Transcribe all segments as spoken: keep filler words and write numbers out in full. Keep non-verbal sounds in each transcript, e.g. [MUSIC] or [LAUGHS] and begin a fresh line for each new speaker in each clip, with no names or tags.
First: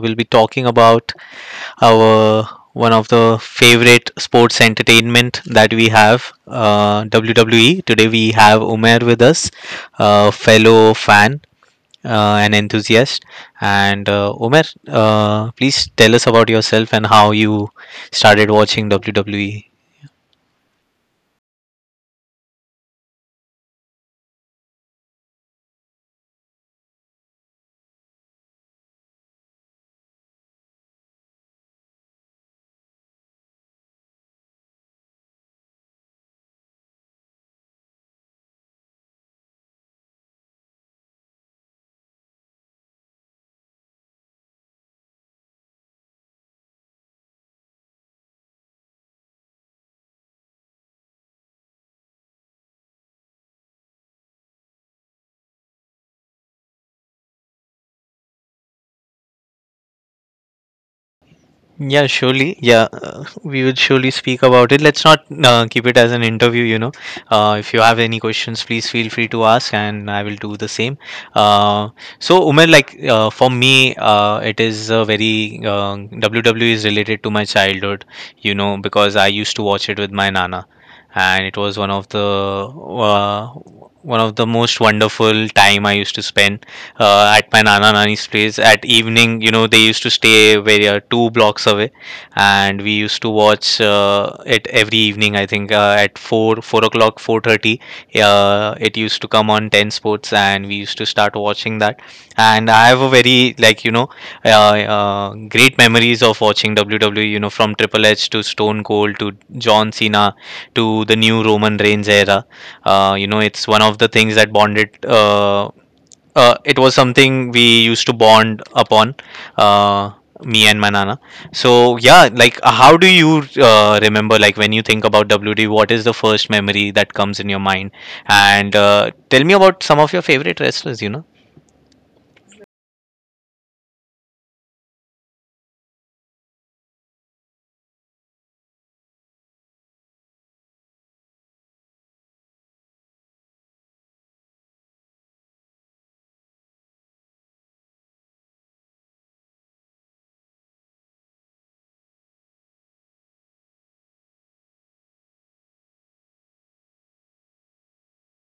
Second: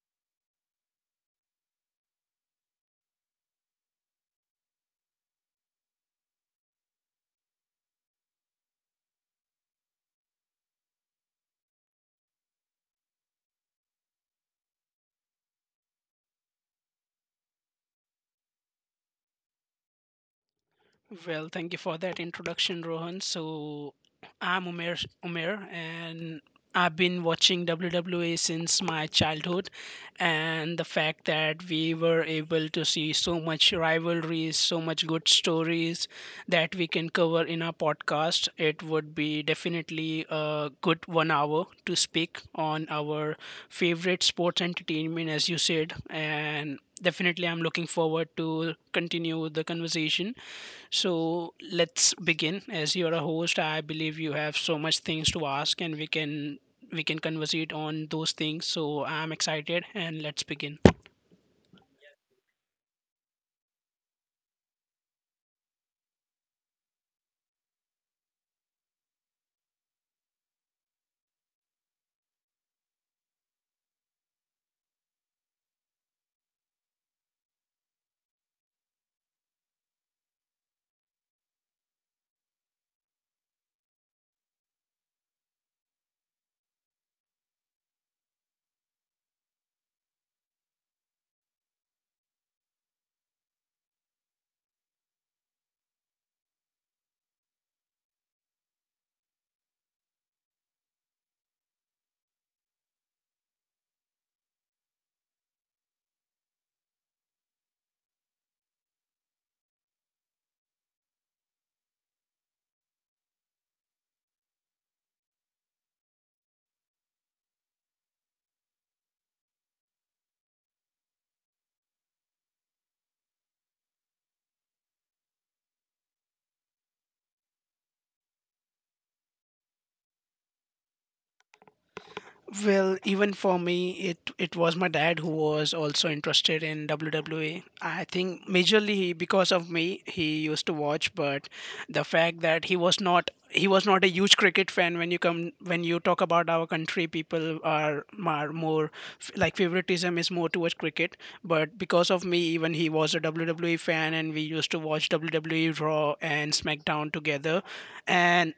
will be talking about our one of the favorite sports entertainment that we have, uh, W W E. Today, we have Umer with us, a fellow fan, uh, an enthusiast. And uh, Umer, uh, please tell us about yourself and how you started watching W W E.
Well, thank you for that introduction, Rohan. So, I'm Umer, Umer, and I've been watching W W E since my childhood. And the fact that we were able to see so much rivalries, so much good stories that we can cover in our podcast, it would be definitely a good one hour to speak on our favorite sports entertainment, as you said. And definitely, I'm looking forward to continue the conversation. So let's begin. As you're a host, I believe you have so much things to ask, and we can we can conversate on those things. So I'm excited, and let's begin.
Yeah, surely. Yeah, uh, we will surely speak about it. Let's not uh, keep it as an interview, you know. Uh, if you have any questions, please feel free to ask, and I will do the same. Uh, so, Umer, like uh, for me, uh, it is a very uh, W W E is related to my childhood, you know, because I used to watch it with my nana, and it was one of the uh, one of the most wonderful time I used to spend uh, at my nana nani's place at evening. You know, they used to stay very uh, two blocks away, and we used to watch uh, it every evening. I think uh, at 4 4 o'clock, four thirty, uh, it used to come on ten sports, and we used to start watching that. And I have a very, like, you know uh, uh, great memories of watching WWE, you know, from Triple H to Stone Cold to John Cena to the new Roman Reigns era. Uh, you know, it's one of the things that bonded, uh, uh, it was something we used to bond upon, uh, me and my nana. So yeah, like, uh, how do you uh, remember, like, when you think about WD, what is the first memory that comes in your mind? And uh, tell me about some of your favorite wrestlers you know
Well, even for me, it it was my dad who was also interested in W W E. I think majorly he, because of me, he used to watch. But the fact that he was not he was not a huge cricket fan. When you come when you talk about our country, people are, are more f- like favoritism is more towards cricket. But because of me, even he was a W W E fan, and we used to watch W W E Raw and SmackDown together. And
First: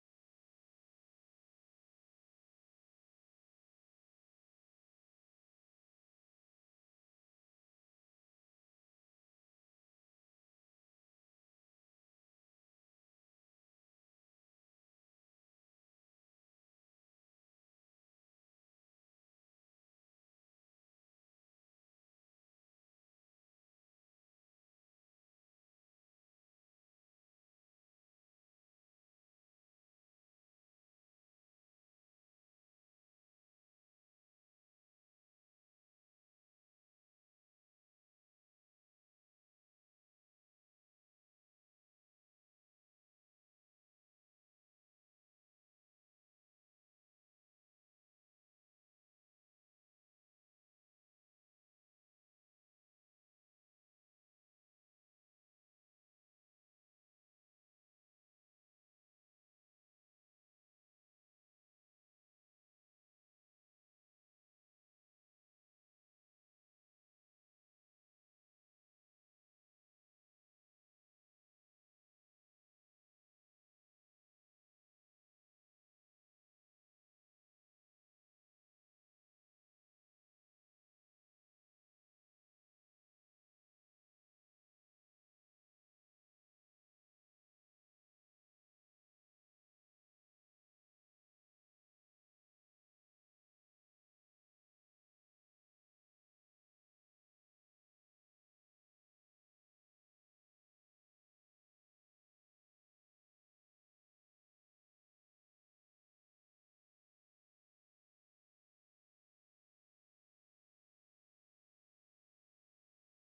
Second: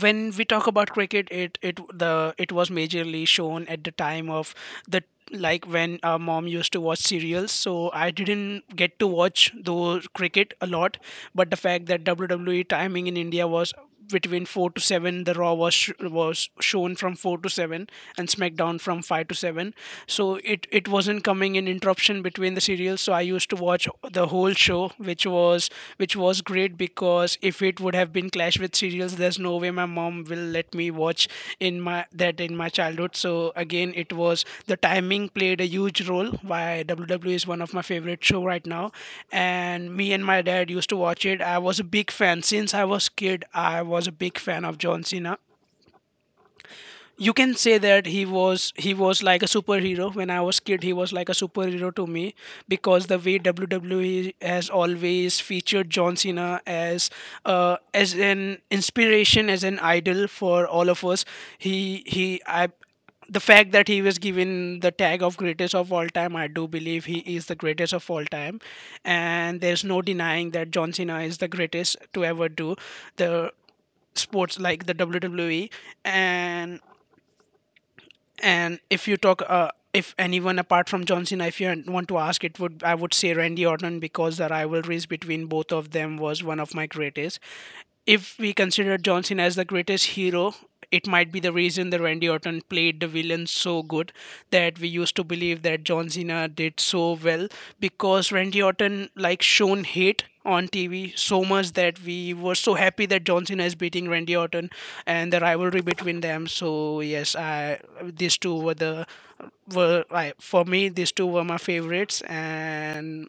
when we talk about cricket, it it the it was majorly shown at the time of the like when our mom used to watch serials, so I didn't get to watch those cricket a lot. But the fact that WWE timing in India was between four to seven, the Raw was sh- was shown from four to seven, and SmackDown from five to seven. So it it wasn't coming in interruption between the the serial. So I used to watch the whole show, which was which was great, because if it would have been clash with serials, there's no way my mom will let me watch in my that in my childhood. So again, it was the timing played a huge role why WWE is one of my favorite show right now. And me and my dad used to watch it. I was a big fan since I was kid. I was a big fan of John Cena. You can say that he was he was like a superhero. When I was kid, he was like a superhero to me, because the way WWE has always featured John Cena as, uh, as an inspiration, as an idol for all of us. He he I The fact that he was given the tag of greatest of all time, I do believe he is the greatest of all time. And there's no denying that John Cena is the greatest to ever do the sports like the WWE. And and if you talk, uh, if anyone apart from John Cena, if you want to ask, it would I would say Randy Orton, because the rivalries between both of them was one of my greatest. If we consider John Cena as the greatest hero, it might be the reason that Randy Orton played the villain so good that we used to believe that John Cena did so well, because Randy Orton like shown hate on T V so much that we were so happy that John Cena is beating Randy Orton and the rivalry between them. So yes, I these two were the were I, for me, these two were my favorites. And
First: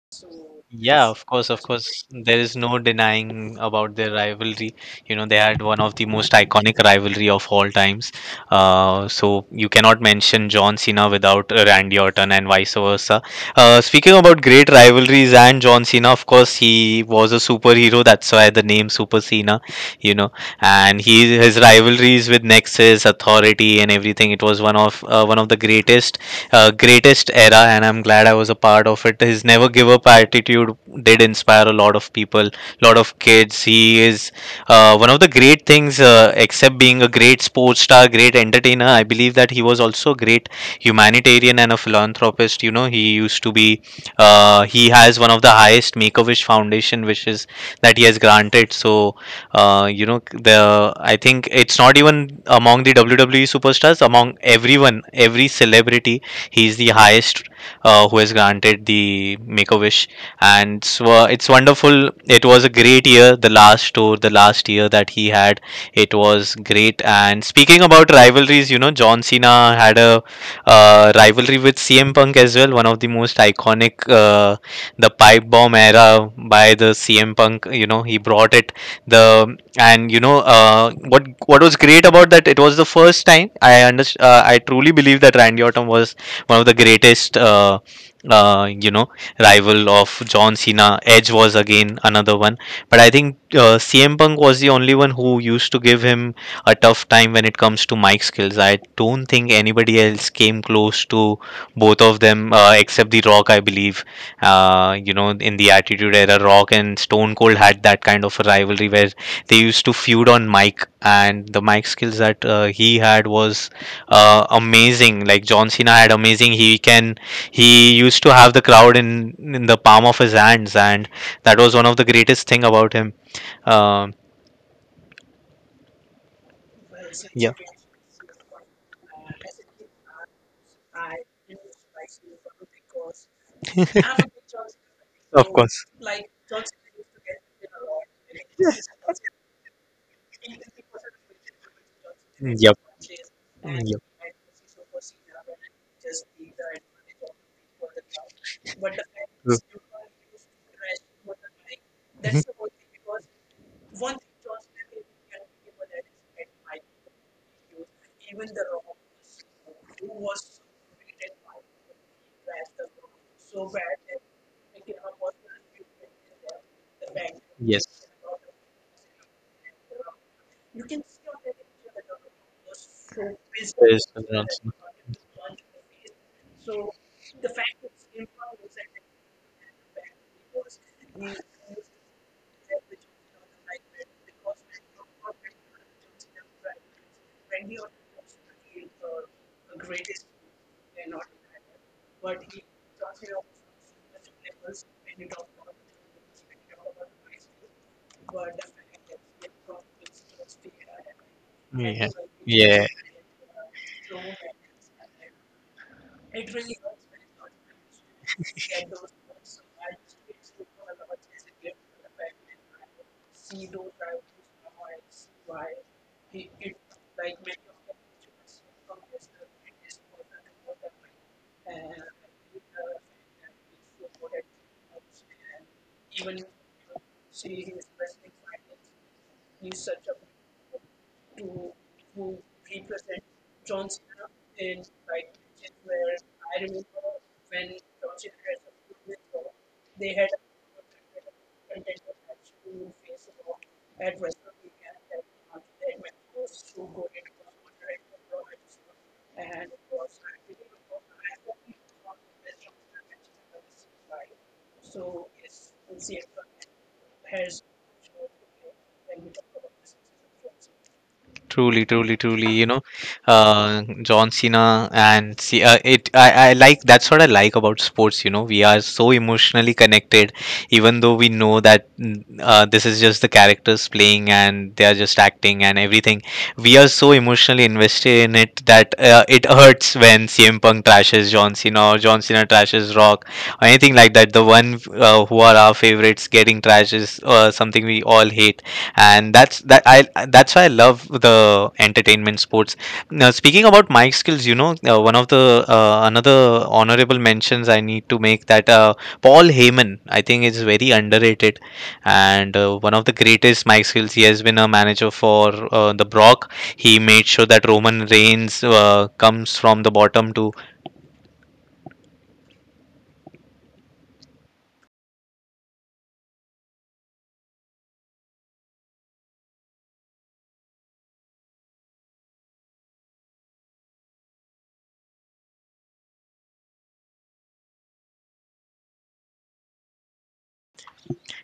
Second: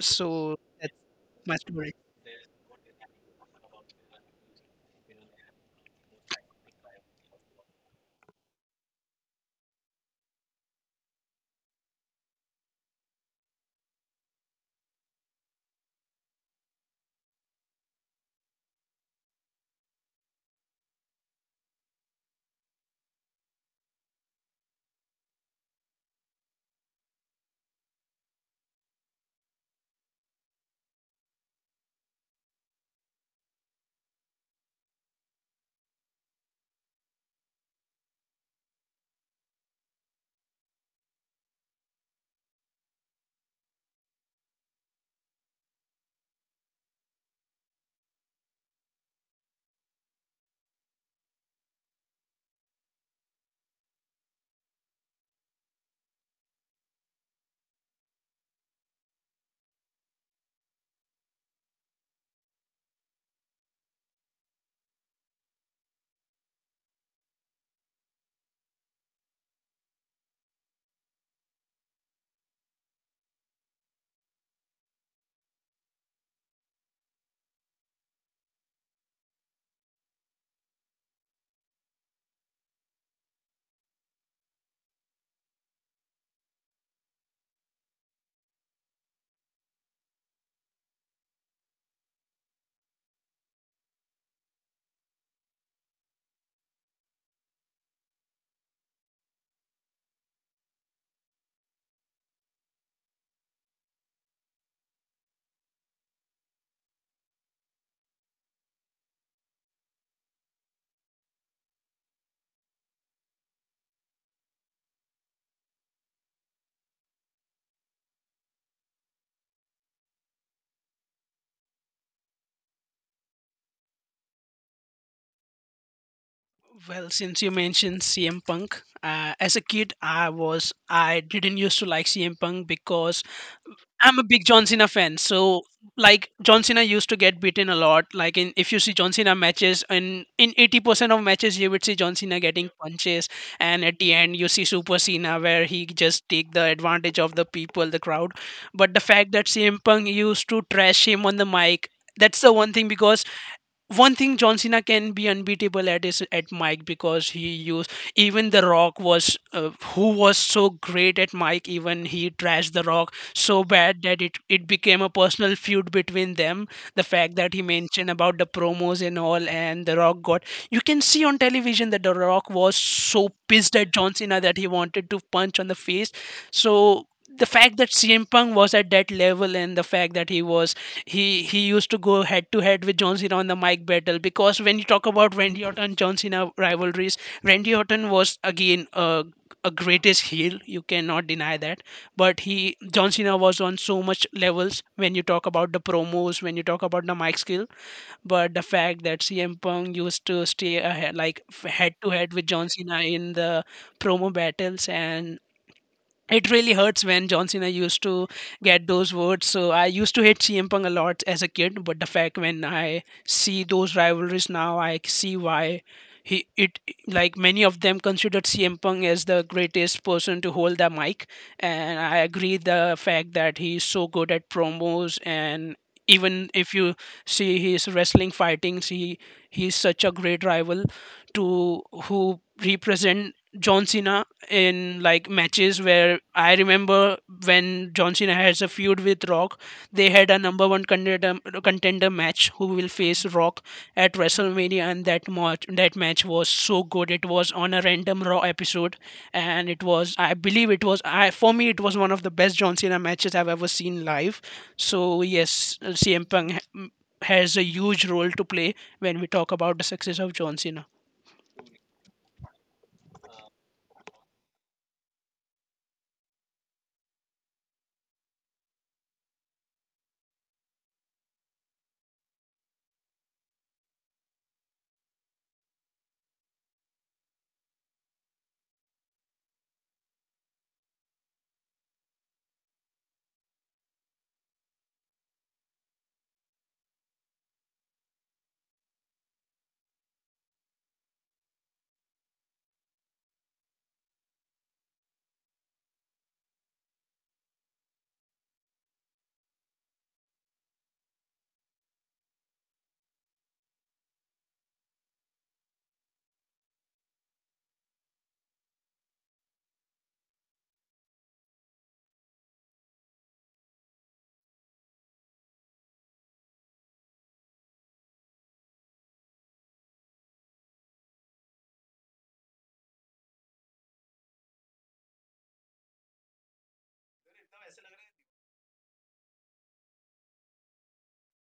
so that's
Yeah, of course,
my
of
story.
course. There is no denying about their rivalry. You know, they had one of the most iconic rivalry of all times. Uh, so you cannot mention John Cena without uh, Randy Orton and vice versa. Uh, speaking about great rivalries and John Cena, of course, he was a superhero. That's why the name Super Cena. You know, and he his rivalries with Nexus, Authority, and everything. It was one of uh, one of the greatest uh, greatest era, and I'm glad I was a part of it. His never give up attitude did inspire a lot of people, lot of kids. He is uh, one of the great things, uh, except being a great sports star, great entertainer. I believe that he was also a great humanitarian and a philanthropist. You know, he used to be, uh, he has one of the highest Make a Wish Foundation wishes that he has granted. So, uh, you know, the I think it's not even among the W W E superstars, among everyone, every celebrity. He's the highest, uh, who has granted the Make a Wish, and so it's wonderful. It was a great year, the last tour, the last year that he had. It was great. And speaking about rivalries, you know, John Cena had a uh, rivalry with C M Punk as well, one of the most iconic, uh, the pipe bomb era by the C M Punk. You know, he brought it the and you know, uh, what what was great about that, it was the first time I under uh, I truly believe that Randy Orton was one of the greatest, uh, uh, you know, rival of John Cena. Edge was again another one, but I think uh, C M Punk was the only one who used to give him a tough time when it comes to mic skills. I don't think anybody else came close to both of them, uh, except The Rock, I believe. Uh, you know, in the Attitude Era, Rock and Stone Cold had that kind of a rivalry where they used to feud on mic, and the mic skills that uh, he had was uh, amazing. Like John Cena had amazing. He can he used to have the crowd in in the palm of his hands, and that was one of the greatest thing about him. Um
Well, since
yeah,
you mentioned C M Punk, uh, as a kid, I was I didn't used to like C M Punk because I'm a big John Cena fan.
of
So,
course.
like, John Cena used to get beaten a lot. Like in if you see John Cena matches, in in eighty percent of matches you would see John Cena getting
Yep.
punches. And
Yep.
at the end you see Super Cena where he just take the advantage of the people, the crowd. But the fact that C M Punk used to trash him on the mic.
Mhm.
That's the one thing, because one thing John Cena can be unbeatable at is at Mike, because he used even The Rock was, uh, who was so great at Mike, even he trashed The Rock so bad that it it became a personal feud between them. The fact that he
Yes.
mentioned about the promos and all, and The Rock got, you can see on television that The Rock was so pissed at
Yes,
John Cena that he wanted to punch on the face. So the fact that C M Punk was at that level, and the fact that he was he he used to go head to head with John Cena on the mic battle, because when you talk about Randy Orton John Cena rivalries, Randy Orton was again a a greatest heel, you cannot deny that. But he John Cena was on so much levels when you talk about the promos, when you talk about the mic skill. But the fact that CM Punk used to stay ahead, like head
yeah.
to head with John
Yeah.
Cena in the promo battles. And it really hurts when John Cena used to get those words. So I used to hate C M Punk a lot as a kid, but the fact when I see those rivalries now, I see why he it like many of them considered C M Punk as the greatest person to hold the mic, and I agree the fact that he's so good at promos. And even if you see his wrestling fightings, he he's such a great rival to who represent John Cena in like matches, where I remember when John Cena has a feud with Rock, they had a number one contender contender match who will face Rock at WrestleMania. And that match that match was so good. It was on a random Raw episode, and it was I believe it was I for me it was one of the best John Cena matches I've ever seen live. So yes, C M Punk ha- has a huge role to play when we talk about the success of John Cena.
Truly, truly, truly. You know, uh, John Cena and see, uh, it. I, I like that's what I like about sports. You know, we are so emotionally connected, even though we know that, mm, uh, this is just the characters playing and they are just acting and everything. We are so emotionally invested in it that uh, it hurts when C M Punk trashes John Cena or John Cena trashes Rock or anything like that. The one, uh, who are our favorites getting trashes, uh, something we all hate, and that's that I that's why I love the entertainment sports. Now speaking about my skills, you know, uh, one of the uh, another honorable mentions I need to make that uh, Paul Heyman I think is very underrated, and uh, one of the greatest Mike skills. He has been a manager for uh, the Brock. He made sure that Roman Reigns uh, comes from the bottom to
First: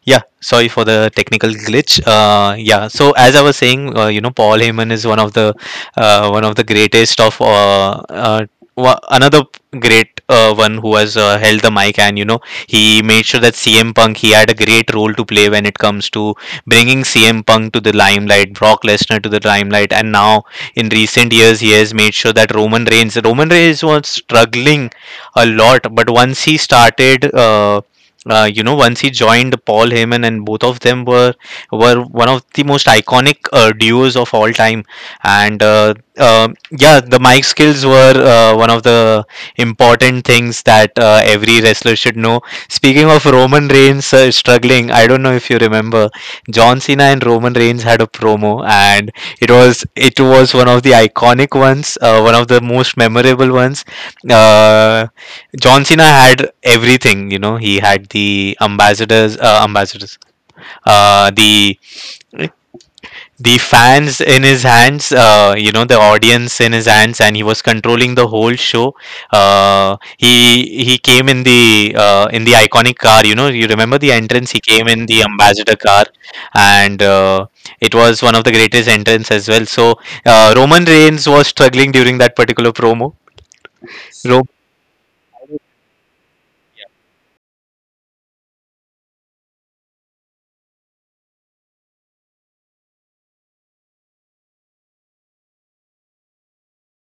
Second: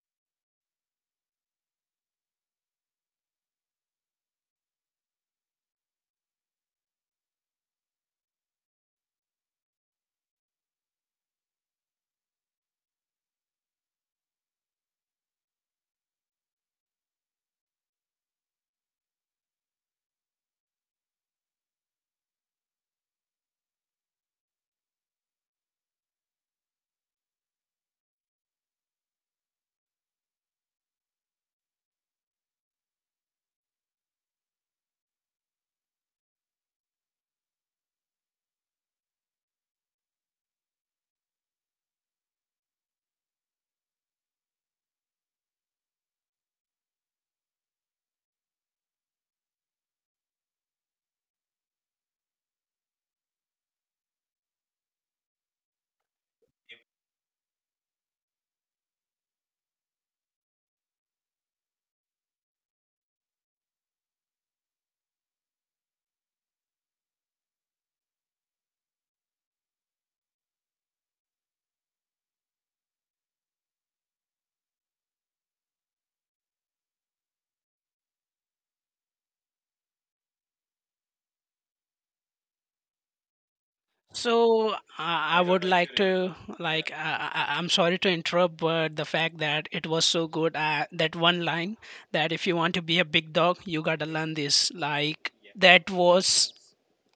Yeah, sorry for the technical glitch. Uh, yeah, so as I was saying, uh, you know, Paul Heyman is one of the uh, one of the greatest of uh, uh, wa- another great uh, one who has uh, held the mic, and you know, he made sure that C M Punk, he had a great role to play when it comes to bringing C M Punk to the limelight, Brock Lesnar to the limelight, and now in recent years he has made sure that Roman Reigns, Roman Reigns was struggling a lot, but once he started. Uh, uh, you know, once he joined Paul Heyman, and both of them were were one of the most iconic uh, duos of all time. And uh, um yeah, the mic skills were uh, one of the important things that uh, every wrestler should know. Speaking of Roman Reigns uh, struggling, I don't know if you remember, John Cena and Roman Reigns had a promo, and it was it was one of the iconic ones, uh, one of the most memorable ones. uh, John Cena had everything, you know. He had the ambassadors, uh, ambassadors, uh, the the fans in his hands, uh, you know, the audience in his hands, and he was controlling the whole show. Uh, he he came in the uh, in the iconic car, you know. You remember the entrance? He came in the ambassador car, and uh, it was one of the greatest entrance as well. So uh, Roman Reigns was struggling during that particular promo. Ro-
So, uh, I would like to, like, I, I, I'm sorry to interrupt, but the fact that it was so good, uh, that one line, that if you want to be a big dog, you gotta learn this. Like, that was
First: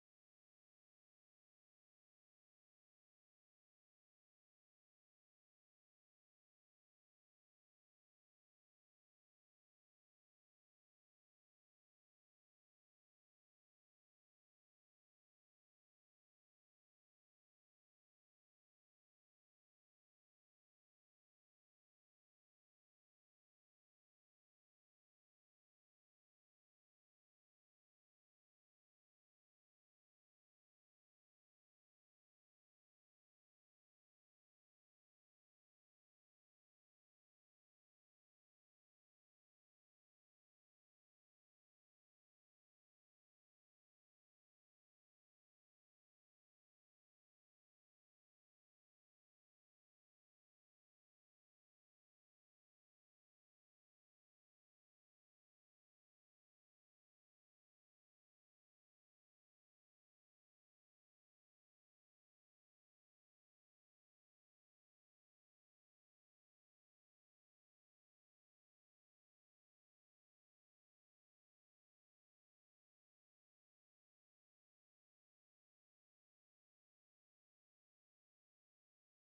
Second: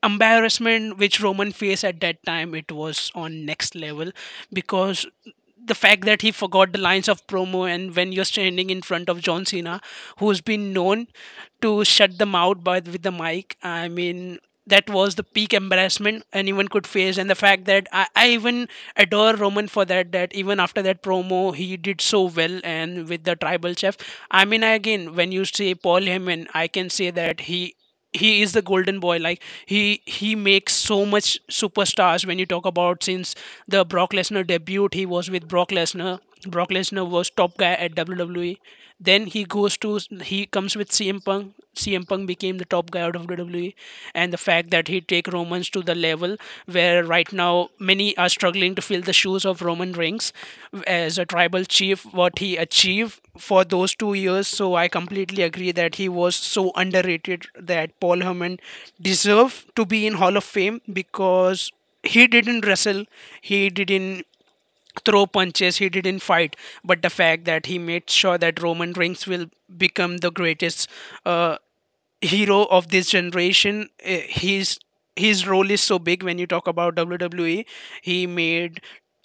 embarrassment which Roman faced at that time, it was on next level, because the fact that he forgot the lines of promo, and when you're standing in front of John Cena, who's been known to shut them out by with the mic, I mean that was the peak embarrassment anyone could face. And the fact that I, I even adore Roman for that, that even after that promo he did so well. And with the tribal chef, I mean, again, when you say Paul Heyman, I can say that he he is the golden boy. Like, he he makes so much superstars when you talk about, since the Brock Lesnar debut, he was with Brock Lesnar. Brock Lesnar was top guy at W W E. Then he goes to he comes with C M Punk. C M Punk became the top guy out of W W E. And the fact that he take Romans to the level level where right now many are struggling to fill the shoes of Roman Reigns as a tribal chief, what he achieved for those two years. So I completely agree that he was so underrated, that Paul Heyman deserved to be in Hall of Fame because he didn't wrestle, he didn't throw punches, he didn't fight, but the fact that he made sure that Roman Reigns will become the greatest. Uh, hero of this generation. Eh, He's his role is so big when you talk about W W E. He made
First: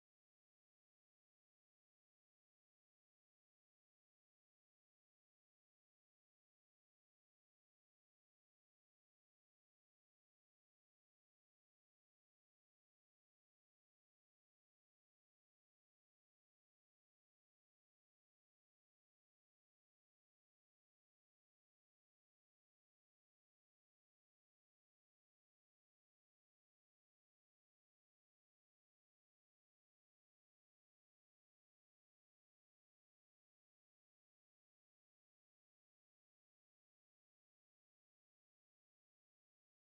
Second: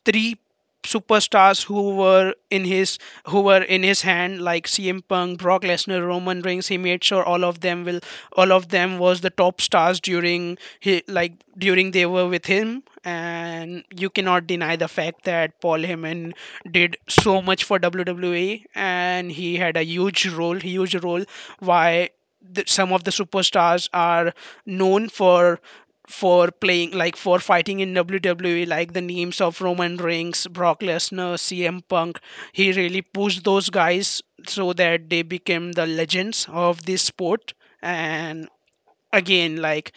three superstars who were in his who were in his hand, like C M Punk, Brock Lesnar, Roman Reigns. He made sure all of them will all of them was the top stars during he like during they were with him. And you cannot deny the fact that Paul Heyman did so much for W W E, and he had a huge role, huge role. Why? the, some of the superstars are known for for playing, like for fighting in W W E, like the names of Roman Reigns, Brock Lesnar, C M Punk. He really pushed those guys so that they became the legends of this sport and again like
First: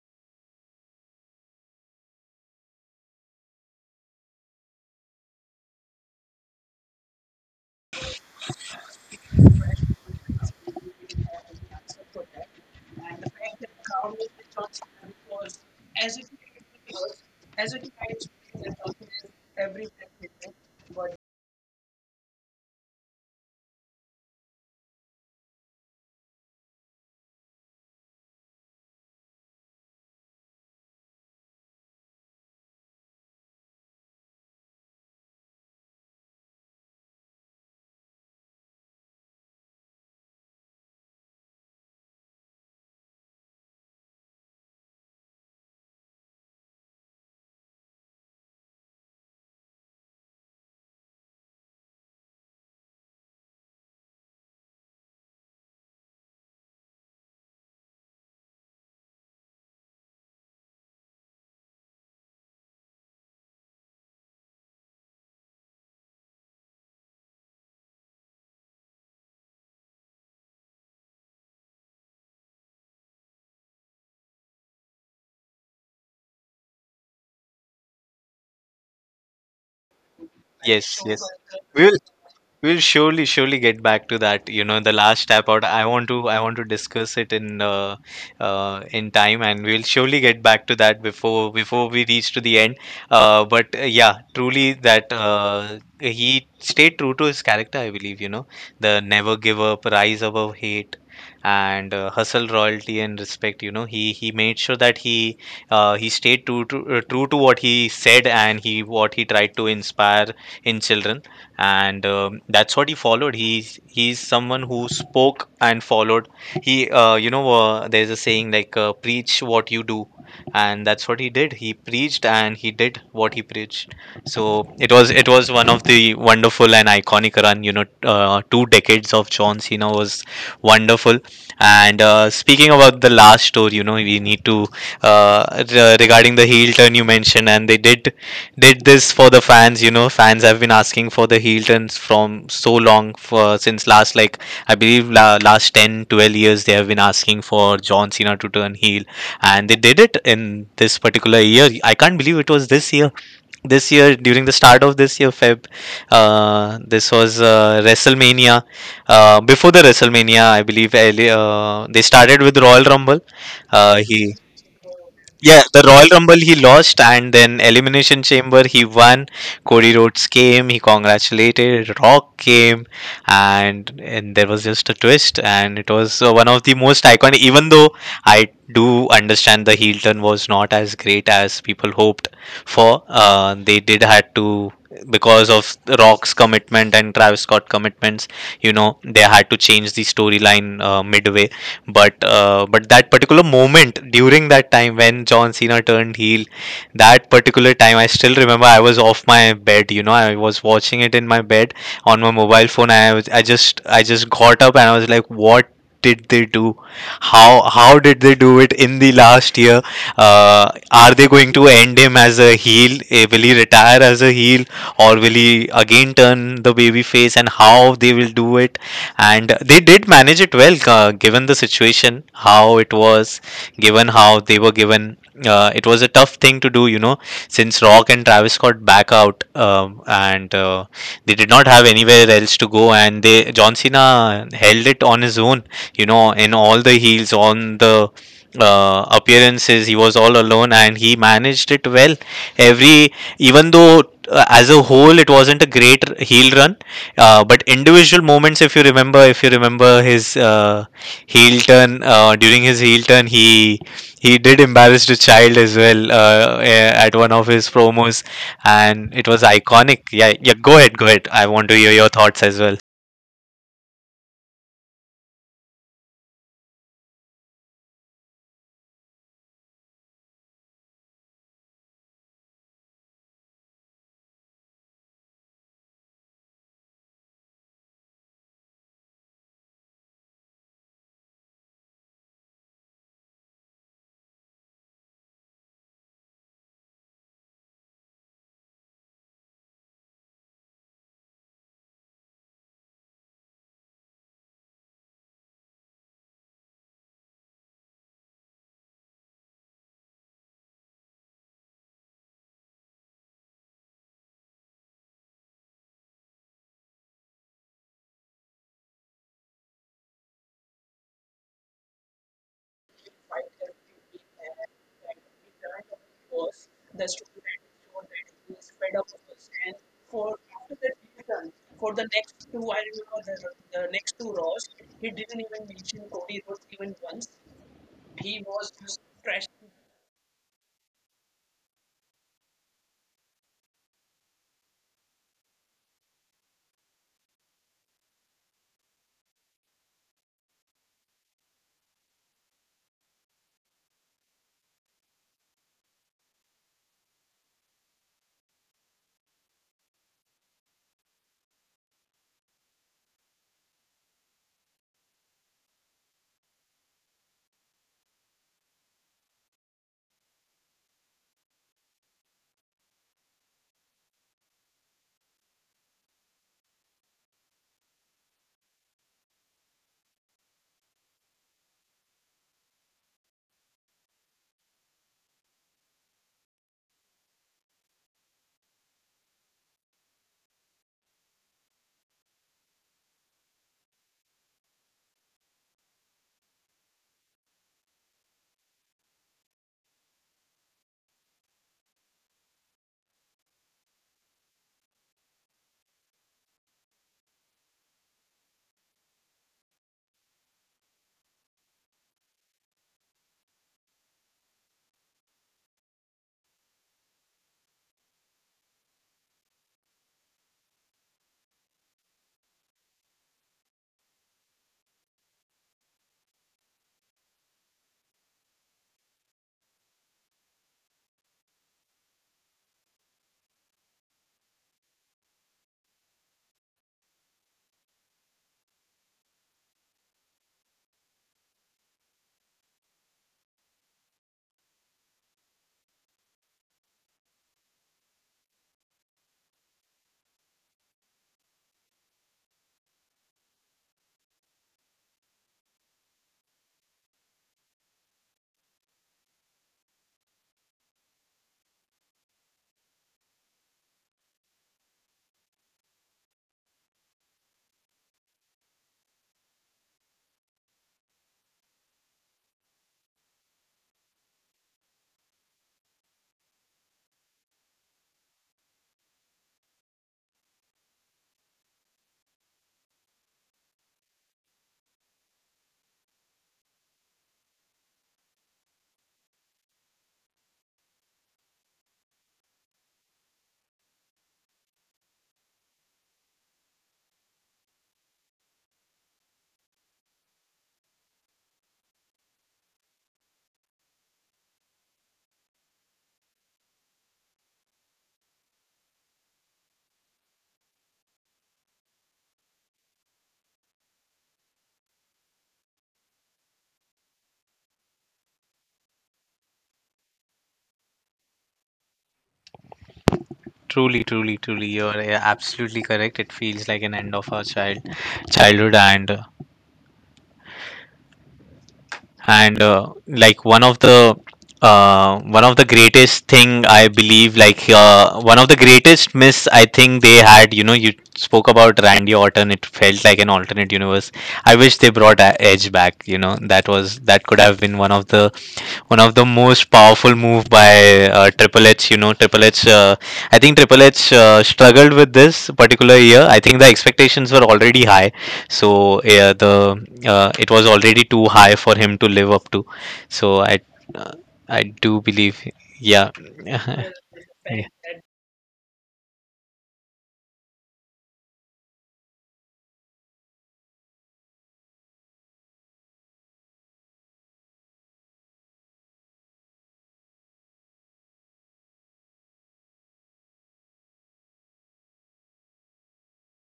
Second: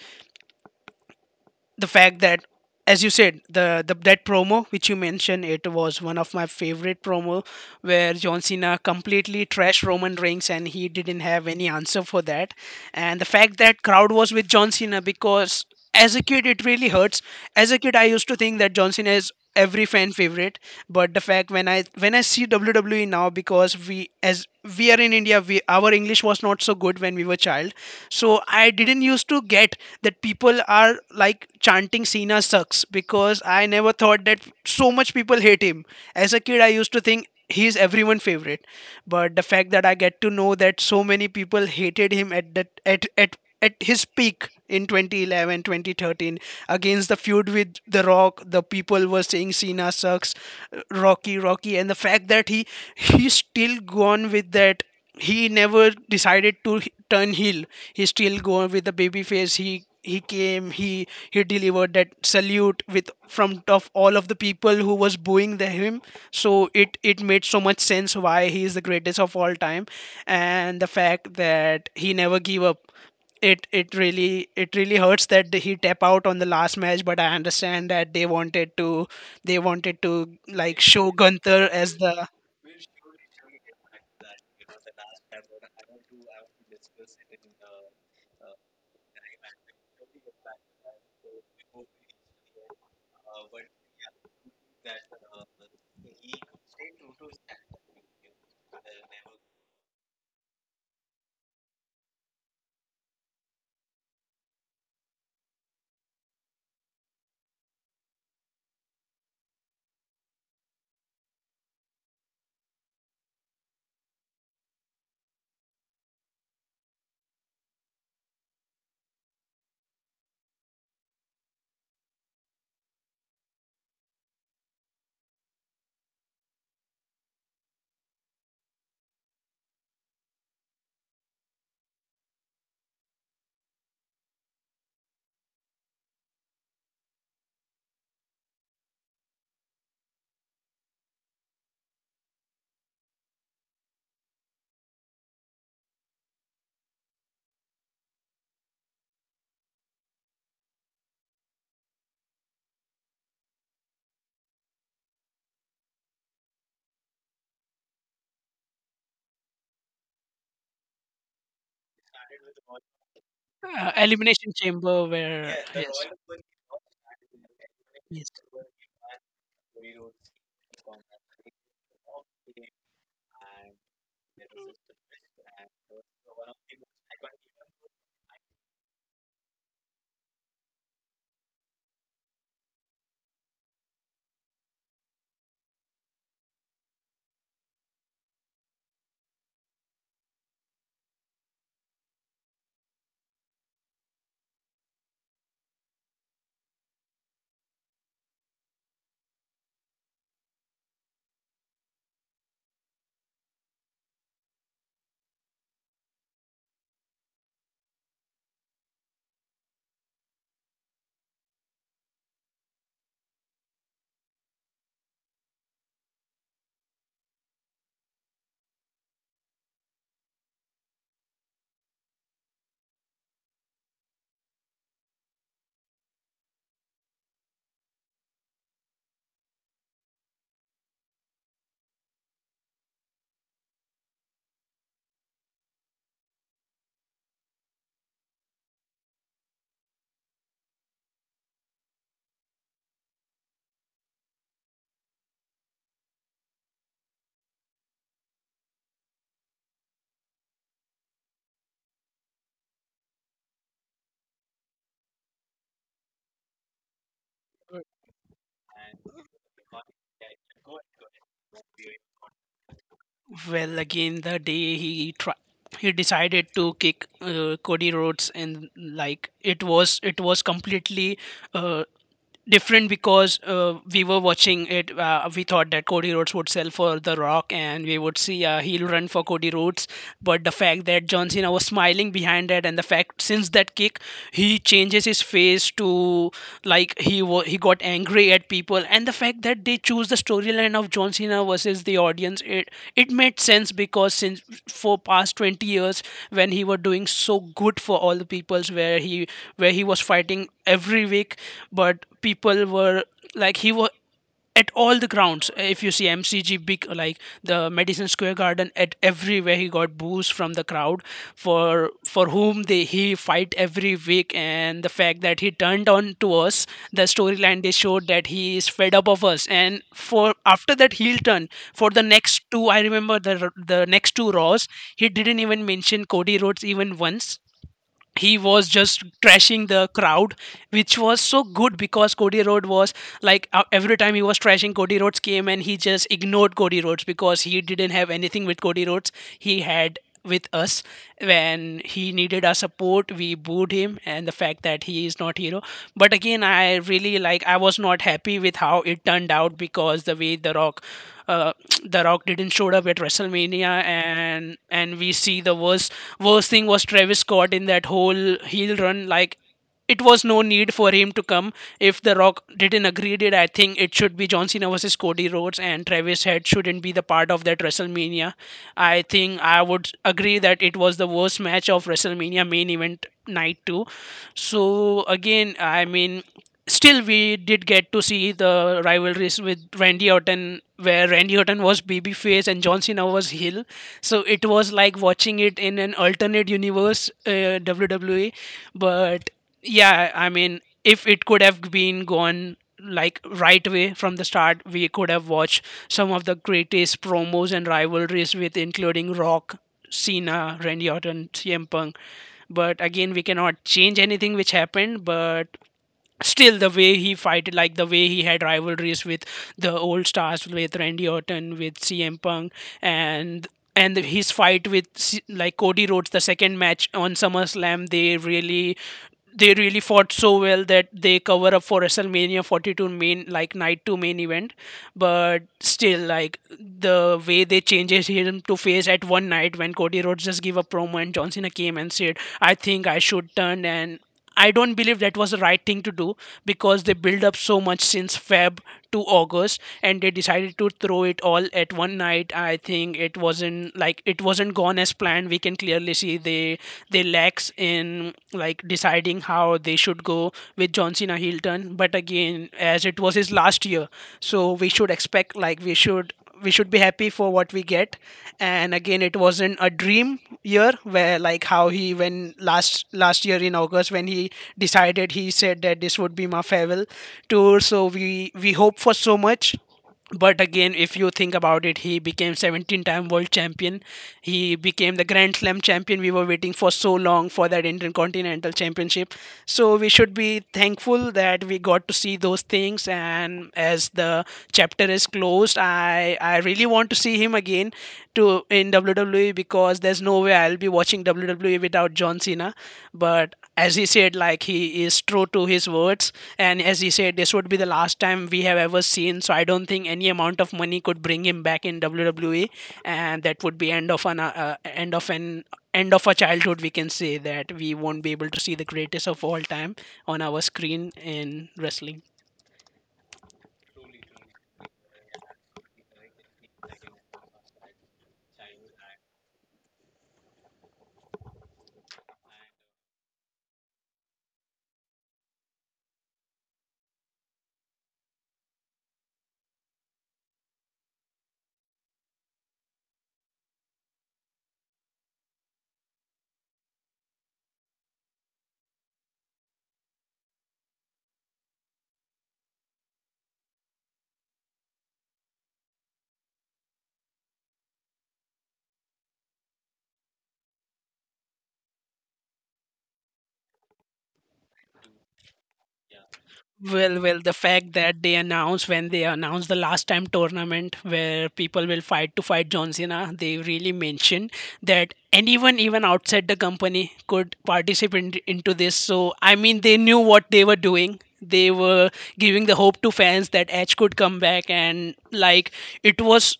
the fact that as you said the, the that promo which you mentioned, it was one of my favorite promo where John Cena completely trashed Roman Reigns and he didn't have any answer for that. And the fact that crowd was with John Cena, because as a kid it really hurts. As a kid I used to think that John Cena is every fan favorite, but the fact when i when i see WWE now, because we as we are in India, we our English was not so good when we were child, so I didn't used to get that people are like chanting Cena sucks, because I never thought that so much people hate him. As a kid I used to think he's everyone favorite, but the fact that I get to know that so many people hated him at that at at at his peak in twenty eleven, twenty thirteen, against the feud with The Rock, the people were saying Cena sucks, Rocky Rocky, and the fact that he he's still gone with that, he never decided to h- turn heel. He still going with the baby face. He he came he he delivered that salute with from of all of the people who was booing the him. So it it made so much sense why he is the greatest of all time, and the fact that he never give up. It it really it really hurts that he tap out on the last match, but I understand that they wanted to, they wanted to like
yes,
show
yes.
Gunther
We
as
will
the
We'll surely, surely get back to that. You know, the last tap out. I want to, I want to discuss it in, uh, uh, in time, and we'll surely get back to that before, before we reach to the end. Uh, but uh, yeah, truly that uh, he stayed true to his character. I believe, you know, the never give up, rise above hate, and uh, hustle royalty and respect. You know, he he made sure that he uh, he stayed true to uh, true to what he said, and he what he tried to inspire in children. And um, that's what he followed. He's he's someone who spoke and followed. He uh, you know, uh, there's a saying like, uh, preach what you do, and that's what he did. He preached and he did what he preached. So it was it was one of the wonderful and iconic run, you know, uh, two decades of John Cena was wonderful. And uh, speaking about the last story, you know, we need to uh, re- regarding the heel turn you mentioned, and they did did this for the fans. You know, fans have been asking for the heel turns from so long for since last, like, I believe la- last ten twelve years they have been asking for John Cena to turn heel, and they did it in this particular year. I can't believe it was this year, this year during the start of this year, feb, uh, this was uh, WrestleMania. Uh, before the WrestleMania, I believe early- uh, they started with Royal Rumble uh,
uh,
he
elimination chamber where
yeah, the
yes.
Royal Rumble he lost, and then Elimination
Yes.
Chamber he won. Cody Rhodes came, he congratulated. Rock came, and and there was just a twist, and it was uh, one of the most iconic. Even though I do understand the heel turn was not as great as people hoped for, uh, they did had to because of Rock's commitment and Travis Scott commitments. You know, they had to change the storyline uh, midway, but uh, but that particular moment during that time when John Cena turned heel, that particular time I still remember I was off my bed. You know, I was watching it in my bed on my mobile phone. I was, I just I just got up and I was like, what did they do? How how did they do it in the last year? Uh, are they going to end him as a heel? Eh, Will he retire as a heel, or will he again turn the baby face? And how they will do it? And they did manage it well, uh, given the situation how it was given, how they were given, uh, it was a tough thing to do you know Since Rock and Travis Scott back out, um, and uh, they did not have anywhere else to go, and they John Cena held it on his own, you know, in all the heels on the uh, appearances. He was all alone and he managed it well. Every even though uh, as a whole it wasn't a great r- heel run, uh, but individual moments, if you remember, if you remember his uh, heel turn uh, during his heel turn, he he did embarrass the child as well, uh, a- at one of his
uh,
promos, and it was iconic. Yeah, yeah. Go ahead, go ahead. I want to hear your thoughts as well.
Well, again, the day he tri- he decided to kick uh, Cody Rhodes, and like it was it was completely uh, different, because uh, we were watching it. Uh, we thought that Cody Rhodes would sell for The Rock, and we would see a heel run for Cody Rhodes. But the fact that John Cena was smiling behind that, and the fact since that kick, he changes his face to like he wa- he got angry at people, and the fact that they choose the storyline of John Cena versus the audience, it it made sense because since for past twenty years when he was doing so good for all the peoples, where he where he was fighting every week, but people were like he was at all the grounds. If you see M C G, big like the Madison Square Garden, at everywhere he got boos from the crowd, for for whom they he fight every week. And the fact that he turned on to us, the storyline they showed that he is fed up of us, and for after that heel turn, for the next two, I remember the the next two Raws, he didn't even mention Cody Rhodes even once. He was just trashing the crowd, which was so good, because Cody Rhodes was like, uh, every time he was trashing, Cody Rhodes came and he just ignored Cody Rhodes, because he didn't have anything with Cody Rhodes. He had with us. When he needed our support we booed him, and the fact that he is not hero. But again, I really like I was not happy with how it turned out, because the way The Rock, uh, [TSK] the Rock didn't show up at WrestleMania, and and we see the worst. Worst thing was Travis Scott in that whole heel run. Like, it was no need for him to come. If The Rock didn't agree it, I think it should be John Cena versus Cody Rhodes, and Travis Head shouldn't be the part of that WrestleMania. I think I would agree that it was the worst match of WrestleMania main event night two. So again, I mean, still we did get to see the rivalries with Randy Orton, where Randy Orton was babyface and John Cena was heel, so it was like watching it in an alternate universe uh, WWE. But yeah, I mean if it could have been gone like right away from the start, we could have watched some of the greatest promos and rivalries with including Rock, Cena, Randy Orton, CM Punk. But again, we cannot change anything which happened, but still the way he fight, like the way he had rivalries with the old stars, with Randy Orton, with C M Punk, and and his fight with C- like Cody Rhodes, the second match on SummerSlam, they really they really fought so well that they cover up for WrestleMania forty-two main like night two main event. But still, like the way they changes him to face at one night, when Cody Rhodes just give a promo and John Cena came and said, "I think I should turn," and I don't believe that was the right thing to do, because they build up so much since Feb to August, and they decided to throw it all at one night. I think it wasn't like it wasn't gone as planned. We can clearly see they they lacks in like deciding how they should go with John Cena heel turn. But again, as it was his last year, so we should expect like we should we should be happy for what we get. And again, it wasn't a dream year, where like how he when last last year in August when he decided, he said that this would be my farewell tour. So we we hope for so much. But again, if you think about it, he became seventeen time world champion, he became the grand slam champion. We were waiting for so long for that intercontinental championship, so we should be thankful that we got to see those things. And as the chapter is closed, i i really want to see him again to in WWE, because there's no way I'll be watching WWE without John Cena. But as he said, like he is true to his words, and as he said this would be the last time we have ever seen, so I don't think any amount of money could bring him back in WWE. And that would be end of an uh, uh, end of an end of a childhood, we can say that. We won't be able to see the greatest of all time on our screen in wrestling.
Truly, truly, truly, you are uh, absolutely correct. It feels like an end of our child childhood, and uh, and uh, like one of the uh, one of the greatest thing I believe, like uh, one of the greatest miss I think they had. You know, you spoke about Randy Orton. It felt like an alternate universe. I wish they brought A- Edge back. You know, that was, that could have been one of the, one of the most powerful move by uh, Triple H. You know, Triple H. Uh, I think Triple H uh, struggled with this particular year. I think the expectations were already high, so yeah, the, uh, it was already too high for him to live up to. So I, uh, I do believe, yeah. [LAUGHS]
Well, well, the
Yeah.
fact that they announced, when they announced the last time tournament where people will fight to fight John Cena, they really mentioned that anyone even outside the company could participate in- into this. So I mean, they knew what they were doing. They were giving the hope to fans that Edge could come back, and like it was,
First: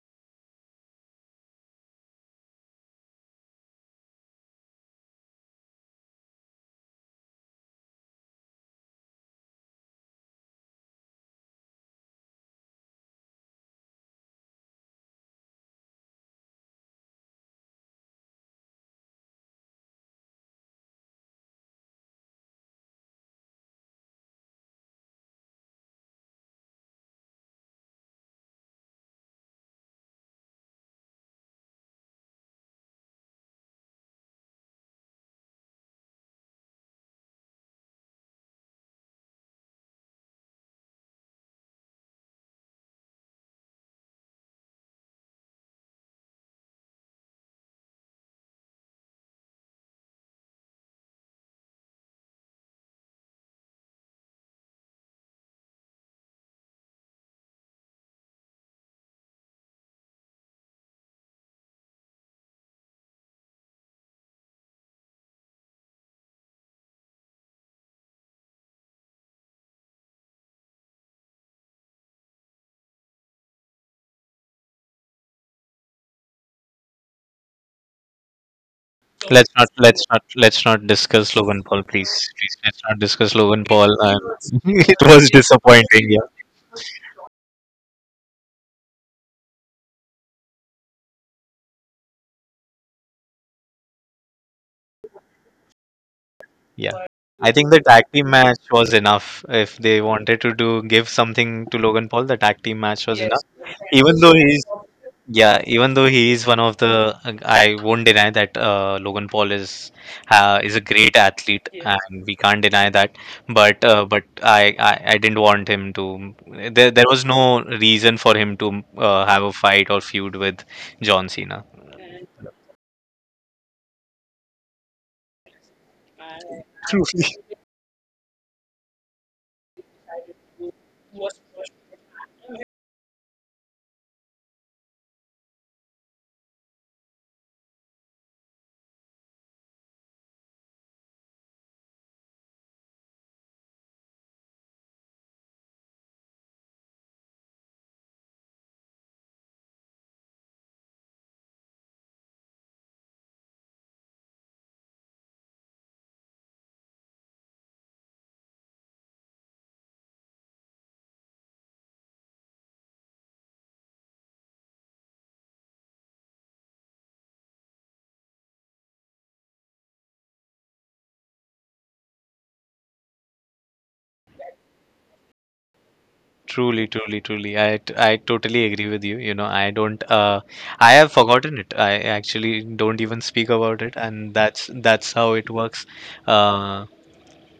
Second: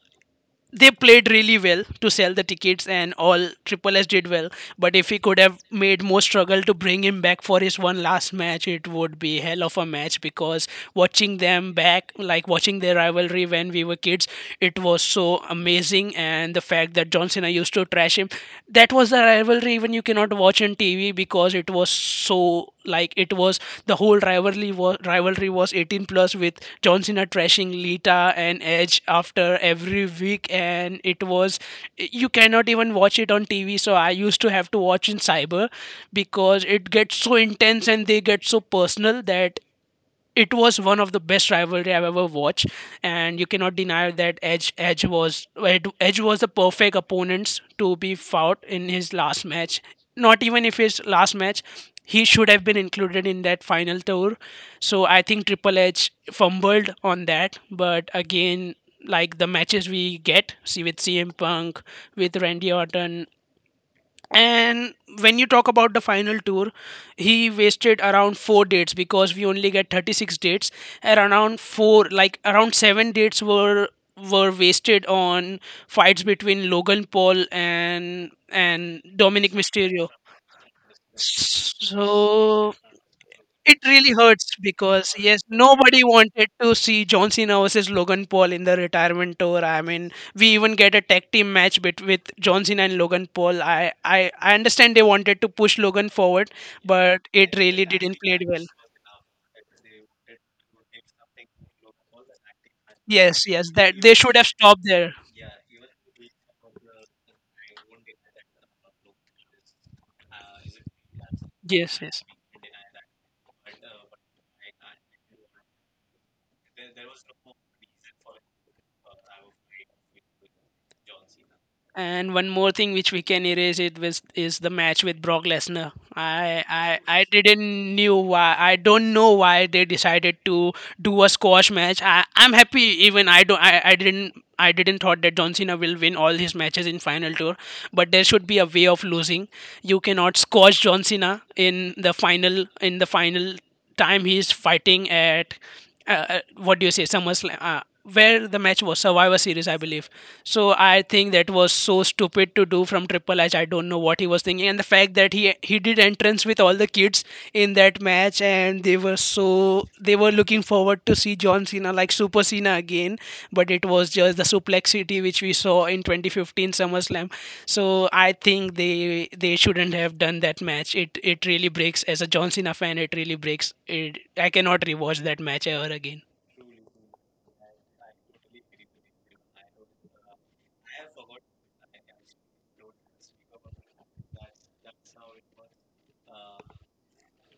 they played really well to sell the tickets, and all Triple S did well. But if he could have made more struggle to bring him back for his one last match, it would be hell of a match, because watching them back, like watching their rivalry when we were kids, it was so amazing. And the fact that John Cena used to trash him, that was the rivalry, even you can cannot watch in T V because it was so like it was the whole rivalry was, rivalry was eighteen plus, with John Cena trashing Lita and Edge after every week, and it was you cannot even watch it on T V. So I used to have to watch in cyber, because it gets so intense and they get so personal. That it was one of the best rivalry I've ever watched, and you cannot deny that Edge Edge was Ed- Edge was the perfect opponent to be fought in his last match. Not even if his last match, he should have been included in that final tour. So I think Triple H fumbled on that, but again, like the matches we get, see with C M Punk, with Randy Orton, and when you talk about the final tour, he wasted around four dates, because we only get thirty-six dates, and around four, like around seven dates were were wasted on fights between Logan Paul and and
Let's
Dominic
not let's
Mysterio.
not let's not discuss Logan Paul, please.
So
Let's not discuss Logan
it
Paul.
really
And
hurts,
[LAUGHS] it
because
was
yes, nobody
disappointing. Yeah.
wanted to see John Cena versus Logan Paul in the retirement tour. I mean, we even get a tag team match bet with John Cena and Logan Paul. I, I I understand they wanted to push Logan forward,
Yeah.
but
I
it
think the
really
tag
didn't
team
play
match
well.
was enough. If they wanted to do give something to Logan Paul, the tag team match was enough.
Yes, yes, that they
Even though
should have
he's
stopped there.
yeah, Even though he is one of the, uh, I won't deny that uh, Logan Paul is uh, is a great athlete,
Yes, yes.
and we can't deny that. But uh, but I, I I didn't want him to. There there was no reason for him to uh, have a fight or feud with John Cena.
And one more thing which we can erase it with is the match with Brock Lesnar. I I I didn't knew why, I don't know why they decided to do a squash match. I I'm happy, even I don't I, I didn't I didn't thought that John Cena will win all his matches in final tour, but there should be a way of losing. You cannot squash John Cena in the final in the final time he's fighting at uh, uh, what do you say, SummerSlam, uh, where the match was Survivor Series I believe. So I think that was so stupid to do from Triple H. I don't know what he was thinking, and the fact that he he did entrance with all the kids in that match, and they were so they were looking forward to see John Cena like Super Cena again, but it was just the suplexity which we saw in twenty fifteen SummerSlam. So I think they they shouldn't have done that match. It it really breaks as a John Cena fan. It really breaks. It, I cannot rewatch that match ever again.
Truly, truly, truly. I, t- I totally agree with you. You know, I don't uh I have forgotten it. I actually don't even speak about it, and that's that's how it works. Uh,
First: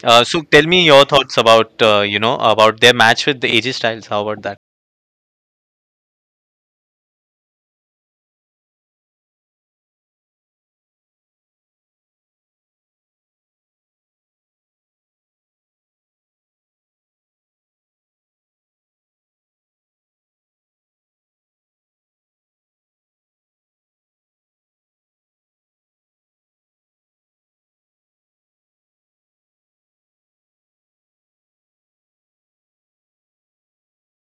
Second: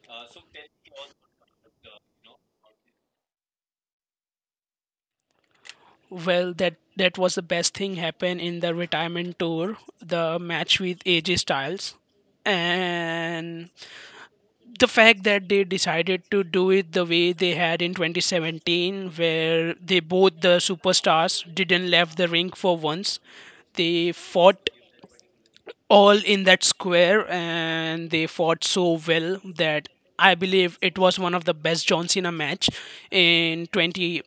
uh so tell me your thoughts about, uh, you know, about their match with the A J Styles. How about that?
Well, that that was the best thing happened in the retirement tour. The match with A J Styles, and the fact that they decided to do it the way they had in twenty seventeen, where they both, the superstars, didn't left the ring for once, they fought all in that square, and they fought so well that I believe it was one of the best John Cena match in 20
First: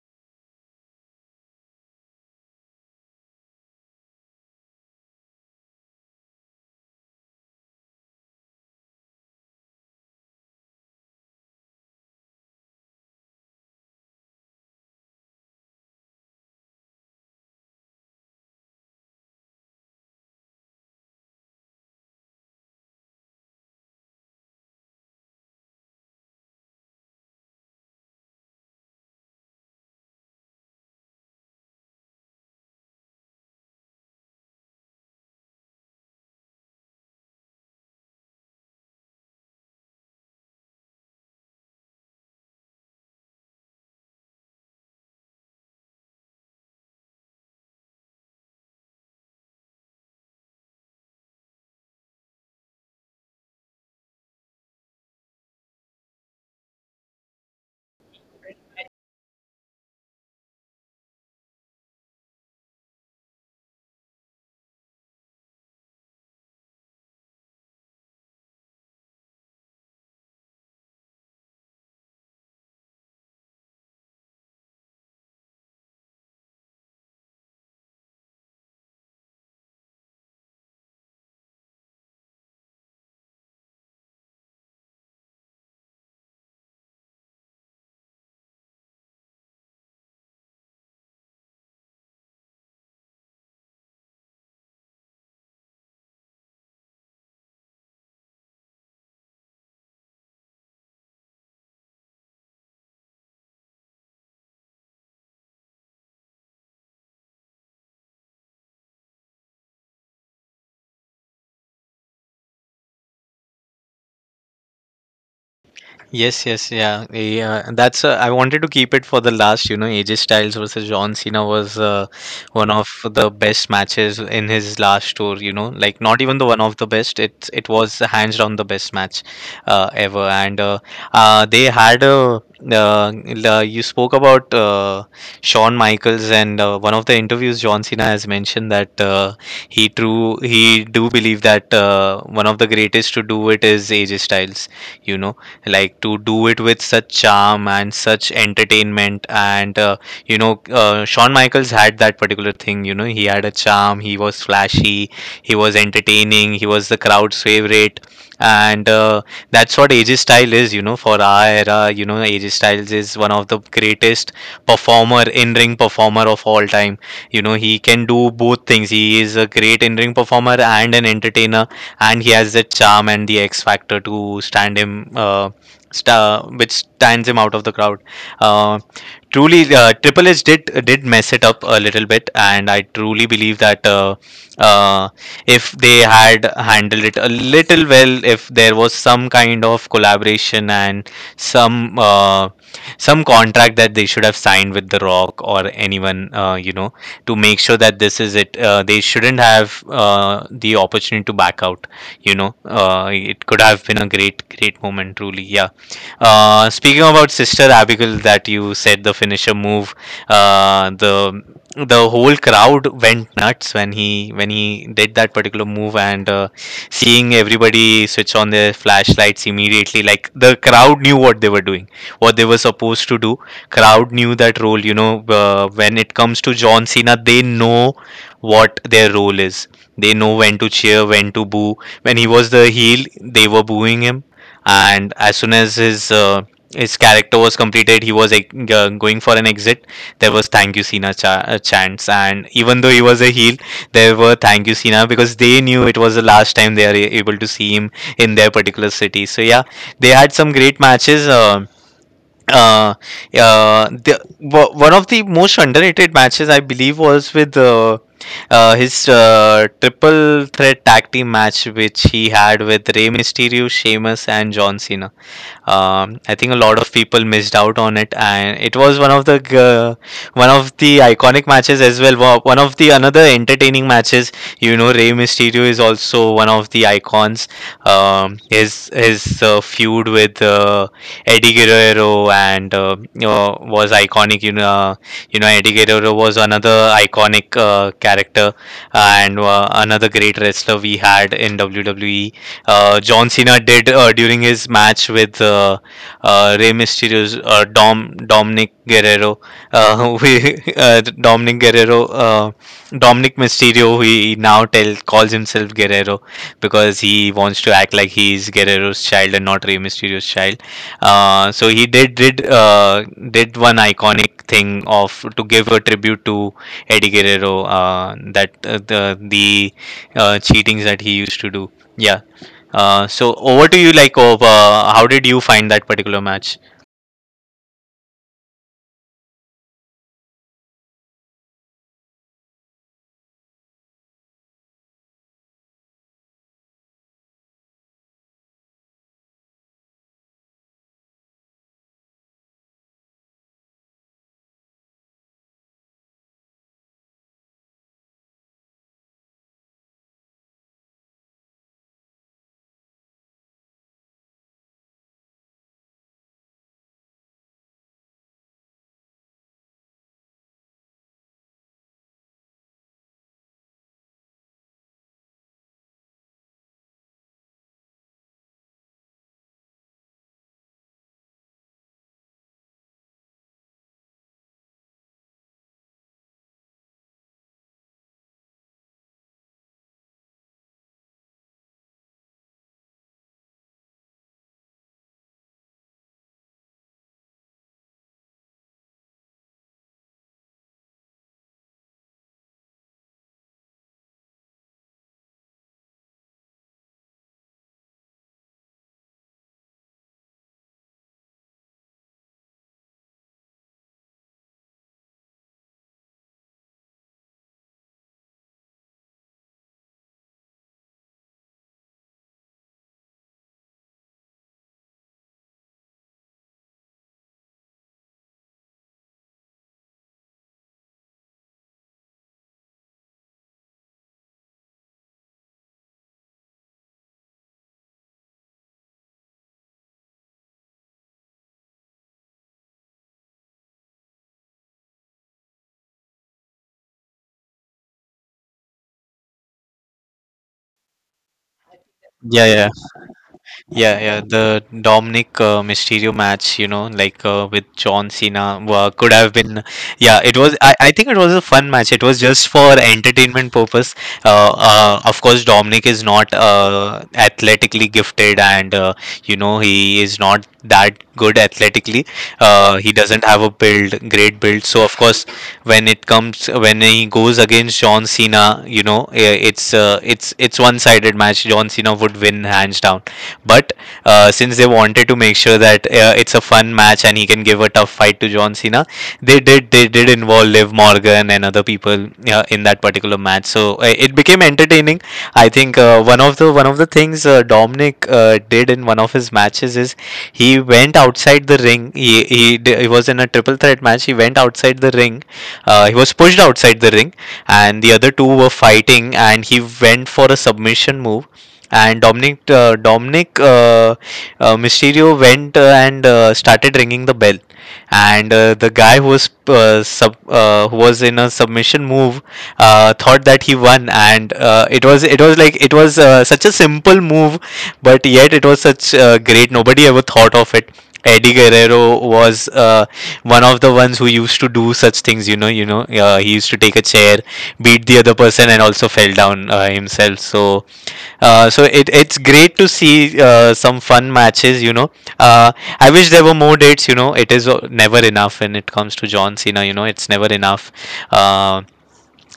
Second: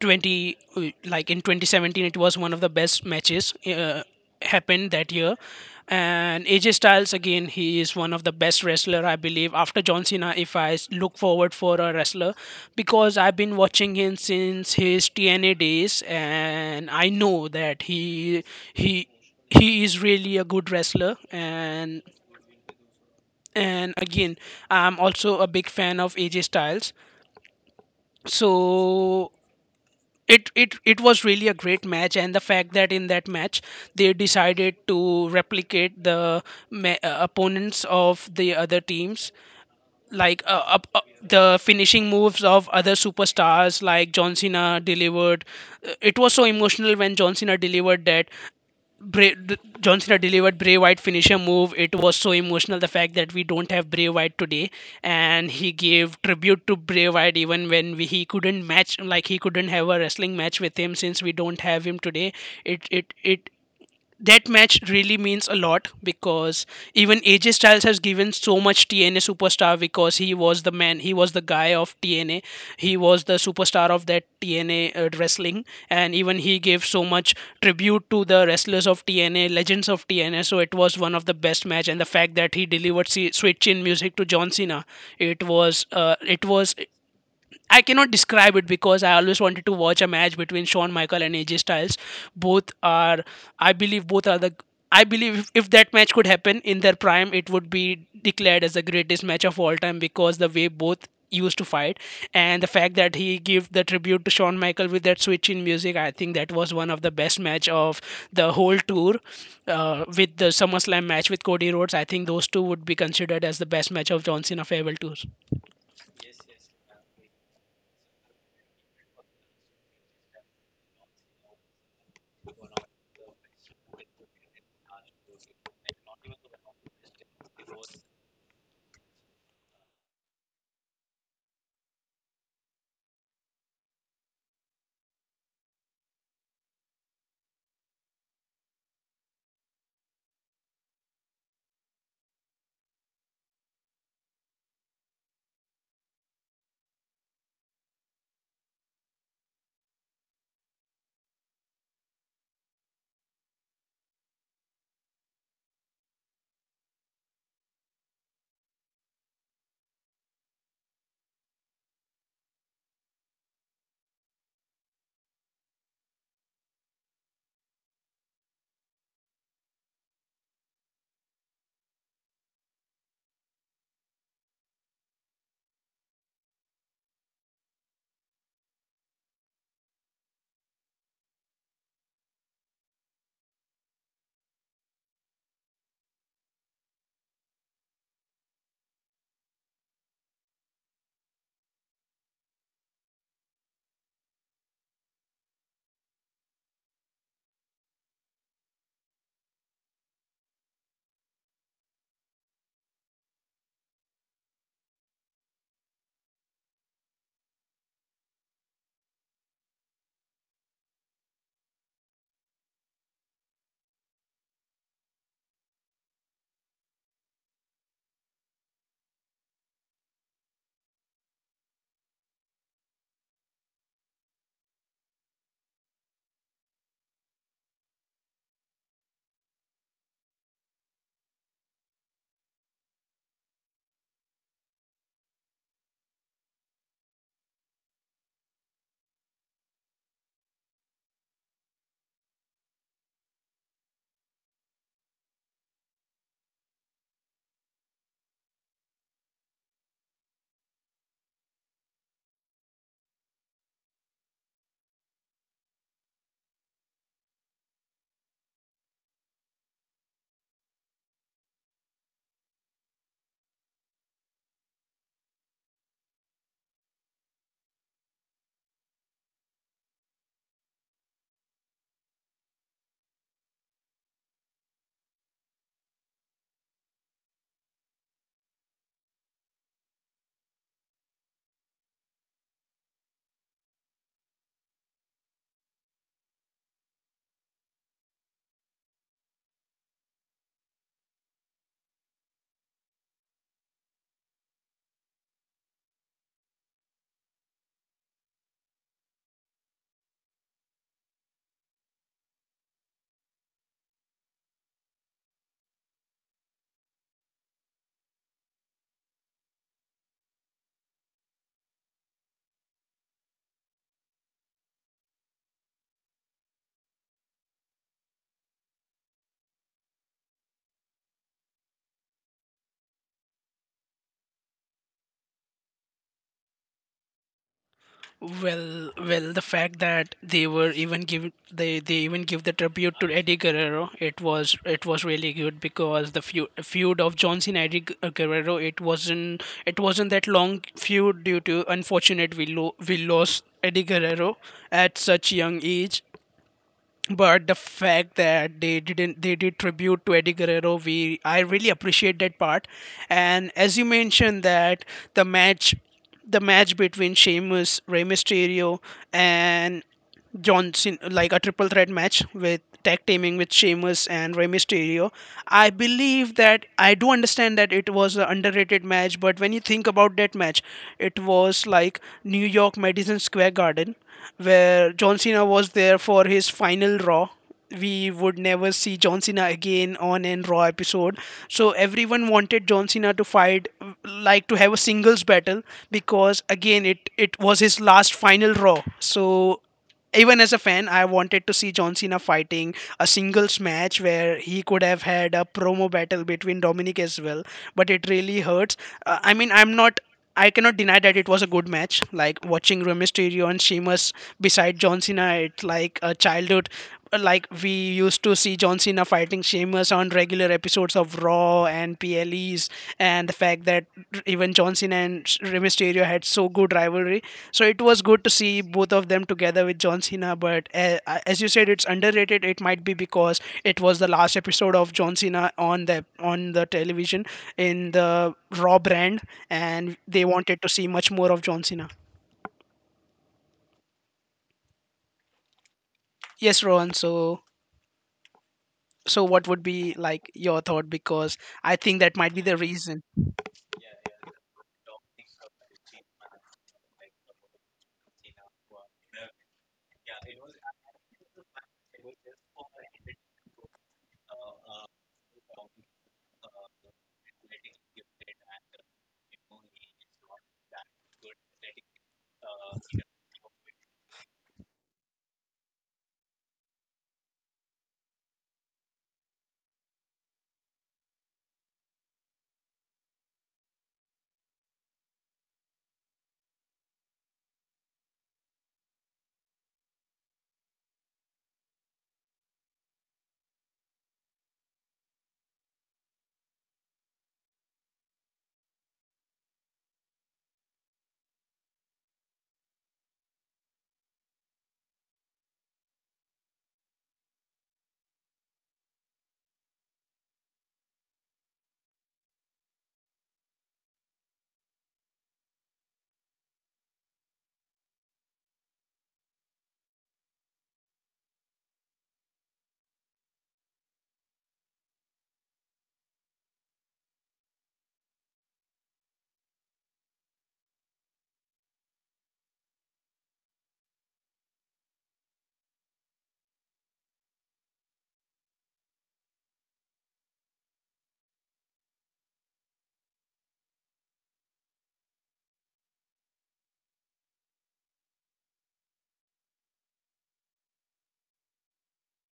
20 uh, like in twenty seventeen. It was one of the best matches uh, happened that year. And A J Styles again, he is one of the best wrestler, I believe, after John Cena. If I s- look forward for a wrestler, because I've been watching him since his T N A days, and I know that he he he is really a good wrestler. And and again, I'm also a big fan of A J Styles, so it it it was really a great match, and the fact that in that match they decided to replicate the ma- uh, opponents of the other teams, like uh, up, up the finishing moves of other superstars, like John Cena delivered. Uh, It was so emotional when John Cena delivered that. Bray, th- John Cena delivered Bray White finisher move. It was so emotional, the fact that we don't have Bray White today, and he gave tribute to Bray White, even when we, he couldn't match, like he couldn't have a wrestling match with him since we don't have him today. It it it that match really means a lot, because even A J Styles has given so much T N A superstar, because he was the man, he was the guy of T N A, he was the superstar of that T N A uh, wrestling, and even he gave so much tribute to the wrestlers of T N A, legends of T N A. So it was one of the best match, and the fact that he delivered se- sweet chin music to John Cena, it was uh, it was I cannot describe it, because I always wanted to watch a match between Shawn Michael and A J Styles. Both are, I believe, both are the. I believe if, if that match could happen in their prime, it would be declared as the greatest match of all time because the way both used to fight. And the fact that he gave the tribute to Shawn Michael with that switch in music, I think that was one of the best match of the whole tour. Uh, with the SummerSlam match with Cody Rhodes, I think those two would be considered as the best match of John Cena farewell tour.
Yes, yes, yeah, yeah. That's, uh, I wanted to keep it for the last. You know, A J Styles versus John Cena was uh, one of the best matches in his last tour. You know, like not even the one of the best. It it was hands down the best match uh, ever. And uh, uh, they had a, uh, uh, you spoke about uh, Shawn Michaels, and uh, one of the interviews John Cena has mentioned that, uh, he true he do believe that, uh, one of the greatest to do it is A J Styles. You know, like to do it with such charm and such entertainment, and uh, you know, uh, Shawn Michaels had that particular thing, you know, he had a charm, he was flashy, he was entertaining, he was the crowd's favorite. And uh, that's what A J Style is, you know, for our era. You know, A J Styles is one of the greatest performer, in ring performer, of all time. You know, he can do both things, he is a great in ring performer and an entertainer, and he has the charm and the X factor to stand him, uh, st- which stands him out of the crowd. Uh, Truly, uh, Triple H did did mess it up a little bit, and I truly believe that, uh, uh, if they had handled it a little well, if there was some kind of collaboration and some, uh, some contract that they should have signed with The Rock or anyone, uh, you know, to make sure that this is it, uh, they shouldn't have, uh, the opportunity to back out, you know. Uh, it could have been a great, great moment truly, yeah. Uh, speaking about Sister Abigail, that you said the finisher move, uh, the the whole crowd went nuts when he, when he did that particular move, and uh, seeing everybody switch on their flashlights immediately, like the crowd knew what they were doing, what they were supposed to do. Crowd knew that role, you know, uh, when it comes to John Cena, they know what their role is. They know when to cheer, when to boo. When he was the heel, they were booing him, and as soon as his, uh, his character was completed, he was like, uh, going for an exit. There was thank you Cena cha- uh, chants, and even though he was a heel, there were thank you Cena, because they knew it was the last time they are a- able to see him in their particular city. So yeah, they had some great matches. Uh, uh, uh, the, wo- One of the most underrated matches I believe was with, uh, uh, his, uh, triple threat tag team match which he had with Rey Mysterio, Sheamus, and John Cena. Um, I think a lot of people missed out on it, and it was one of the g- uh, one of the iconic matches as well. Wa- One of the another entertaining matches. You know, Rey Mysterio is also one of the icons. Um, his his uh, feud with, uh, Eddie Guerrero, and, uh, you know, was iconic. You know, you know, Eddie Guerrero was another iconic, uh, character, and, uh, another great wrestler we had in W W E. Uh, John Cena did, uh, during his match with, uh, uh, Rey Mysterio's, uh, Dom Dominic Guerrero. Uh, [LAUGHS] we, uh, Dominic Guerrero, uh, Dominic Mysterio. He now tell calls himself Guerrero because he wants to act like he's Guerrero's child and not Rey Mysterio's child. Uh, so he did did uh, did one iconic thing of to give a tribute to Eddie Guerrero, uh, that uh, the the uh, cheatings that he used to do. Yeah. Uh, so over to you, like, oh, uh, how did you find that particular match?
Well, well, the fact that they were even give they they even give the tribute to Eddie Guerrero, it was it was really good, because the feud, feud of John Cena Eddie Gu- uh, Guerrero, it wasn't it wasn't that long feud, due to unfortunate we lo- we lost Eddie Guerrero at such young age. But the fact that they didn't they did tribute to Eddie Guerrero, we I really appreciate that part. And as you mentioned that the match the match between Sheamus, Rey Mysterio, and Johnson, like a triple threat match with tag teaming with Sheamus and Rey Mysterio. I believe that I do understand that it was an underrated match, but when you think about that match, it was like New York Madison Square Garden, where John Cena was there for his final Raw. We would never see John Cena again on an Raw episode. So everyone wanted John Cena to fight, like to have a singles battle, because again, it it was his last final Raw. So even as a fan, I wanted to see John Cena fighting a singles match where he could have had a promo battle between Dominic as well. But it really hurts. Uh, I mean, I'm not. I cannot deny that it was a good match. Like watching Rey Mysterio and Sheamus beside John Cena, it's like a childhood, like we used to see John Cena fighting Sheamus on regular episodes of Raw and P L Es, and the fact that even John Cena and Rey Mysterio had so good rivalry. So it was good to see both of them together with John Cena. But uh, as you said, it's underrated. It might be because it was the last episode of John Cena on the on the television in the Raw brand, and they wanted to see much more of John Cena. Yes, Rohan. So So, what would be like your thought? Because I think that might be
Yeah,
the
yeah.
reason.
Yeah, yeah, the Dominic, uh, Mysterio match, you know, like, uh, with John Cena, wa- could have been. Yeah, it was. I, I think it was a fun match. It was just for entertainment purpose. Uh, uh, of course, Dominic is not, uh, athletically gifted, and, uh, you know, he is not that good athletically. Uh, he doesn't have a build, great build. So of course, when it comes when he goes against John Cena, you know, eh, it's uh, it's, it's one-sided match. John Cena would win hands down. But uh, since they wanted to make sure that, uh, it's a fun match and he can give a tough fight to John Cena, they did they did involve Liv Morgan and other people, uh, in that particular match. So uh, it became entertaining. I think, uh, one of the one of the things, uh, Dominic, uh, did in one of his matches is he went outside the ring. He he, d- he was in a triple threat match. He went outside the ring. Uh, he was pushed outside the ring, and the other two were fighting, and he went for a submission move, and Dominic uh, Dominic uh, uh, Mysterio went, uh, and, uh, started ringing the bell, and, uh, the guy who was, uh, sub uh, who was in a submission move, uh, thought that he won, and, uh, it was it was like it was uh, such a simple move, but yet it was such, uh, great. Nobody ever thought of it. Eddie Guerrero was, uh, one of the ones who used to do such things. You know, you know, uh, he used to take a chair, beat the other person, and also fell down, uh, himself. So uh, so it, it's great to see, uh, some fun matches, you know. Uh, I wish there were more dates, you know. It is, uh, never enough when it comes to John Cena, you know. It's never enough. Uh,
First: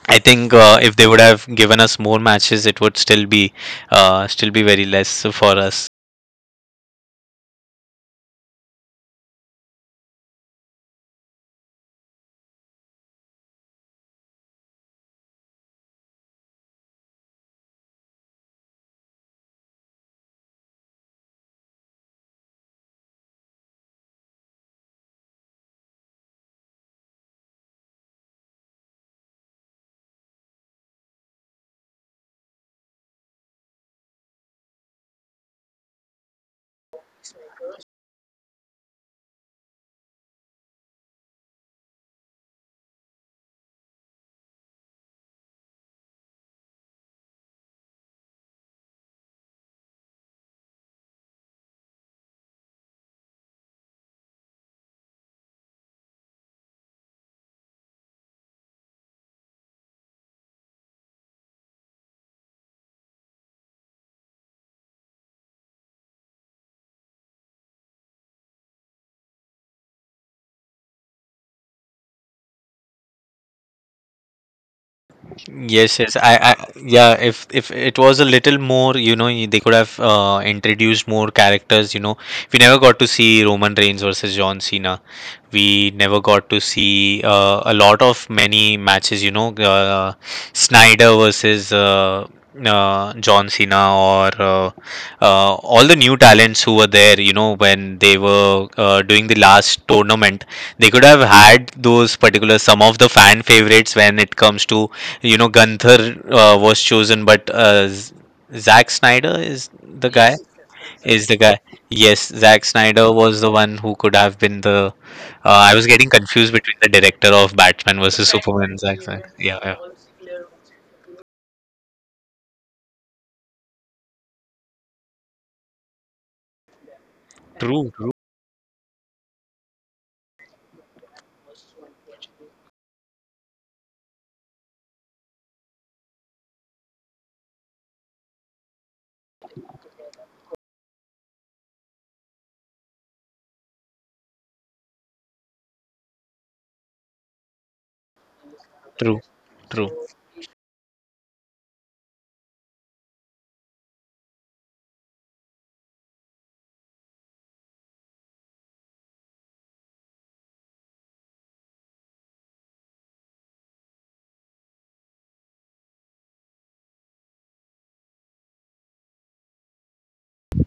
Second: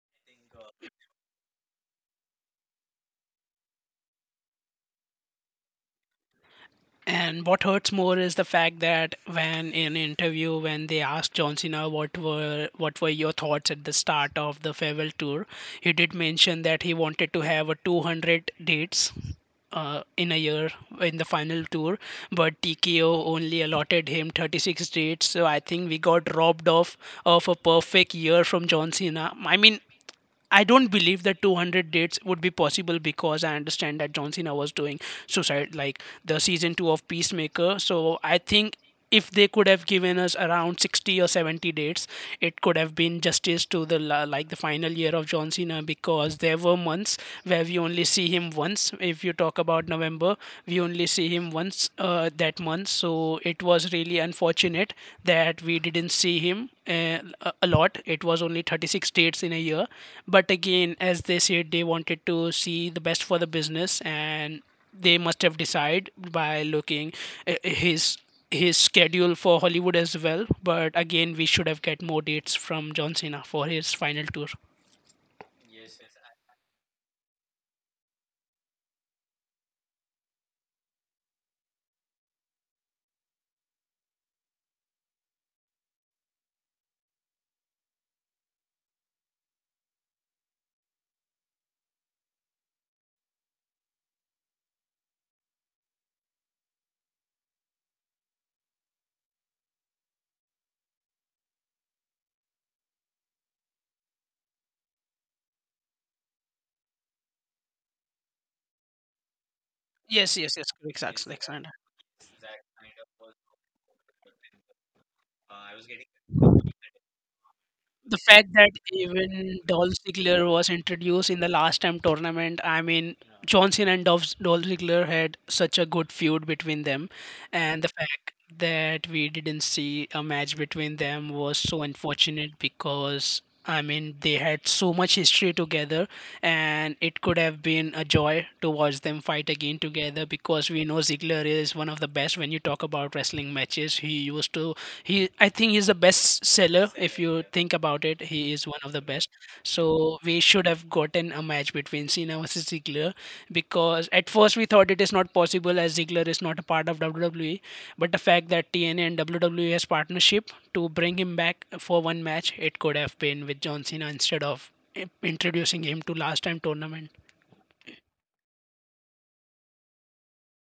I think, uh, if they would have given us more matches, it would still be, uh, still be very less for us.
And what hurts more is the fact that when in interview, when they asked John Cena what were what were your thoughts at the start of the farewell tour, he did mention that he wanted to have a two hundred dates uh, in a year in the final tour, but T K O only allotted him thirty-six dates. So I think we got robbed off of a perfect year from John Cena. I mean, I don't believe that two hundred dates would be possible because I understand that John Cena was doing Suicide, like the season two of Peacemaker. So I think if they could have given us around sixty or seventy dates, it could have been justice to the la- like the final year of John Cena, because there were months where we only see him once. If you talk about November, we only see him once. Uh, that months, so it was really unfortunate that we didn't see him uh, a a lot. It was only thirty-six dates in a year, but again, as they said, they wanted to see the best for the business, and they must have decided by looking uh, his his schedule for Hollywood as well. But again, we should have get more dates from John Cena for his final tour.
Yes, yes. I, I, yeah. If if it was a little more, you know, they could have, uh, introduced more characters. You know, we never got to see Roman Reigns versus John Cena. We never got to see uh, a lot of many matches. You know, uh, Snyder versus uh, uh, John Cena or uh, uh, all the new talents who were there. You know, when they were uh, doing the last tournament, they could have had those particular some of the fan favorites when it comes to you know, Gunther uh, was chosen, but uh, Z- Zack Snyder is the guy.
Yes,
Yes,
yes, yes, correct, Zack-
Is the
Zack
guy?
Snyder.
Yes, Zack Snyder was the one who could have been the. Uh, I was getting confused between the director of Batman
The
versus
fact that
Superman, Zack Snyder. Yeah,
even
yeah.
Dolph Ziggler was introduced in the last time tournament, I mean, John Cena and Dolph, Dolph Ziggler had such a good feud between them, and the
True, true,
fact that we didn't see a match between them was so unfortunate, because I mean they had so much history together, and it could have been a joy to watch them fight again together because we know Ziggler is one of the best when you talk about wrestling matches. He used to he I think he's the best seller, if you think about it, he is one of the
true,
best.
true.
So we should have gotten a match between Cena versus Ziggler, because at first we thought it is not possible as Ziggler is not a part of WWE, but the fact that TNA and WWE has partnership to bring him back for one match, it could have been with John Cena instead of i- introducing him to last time tournament.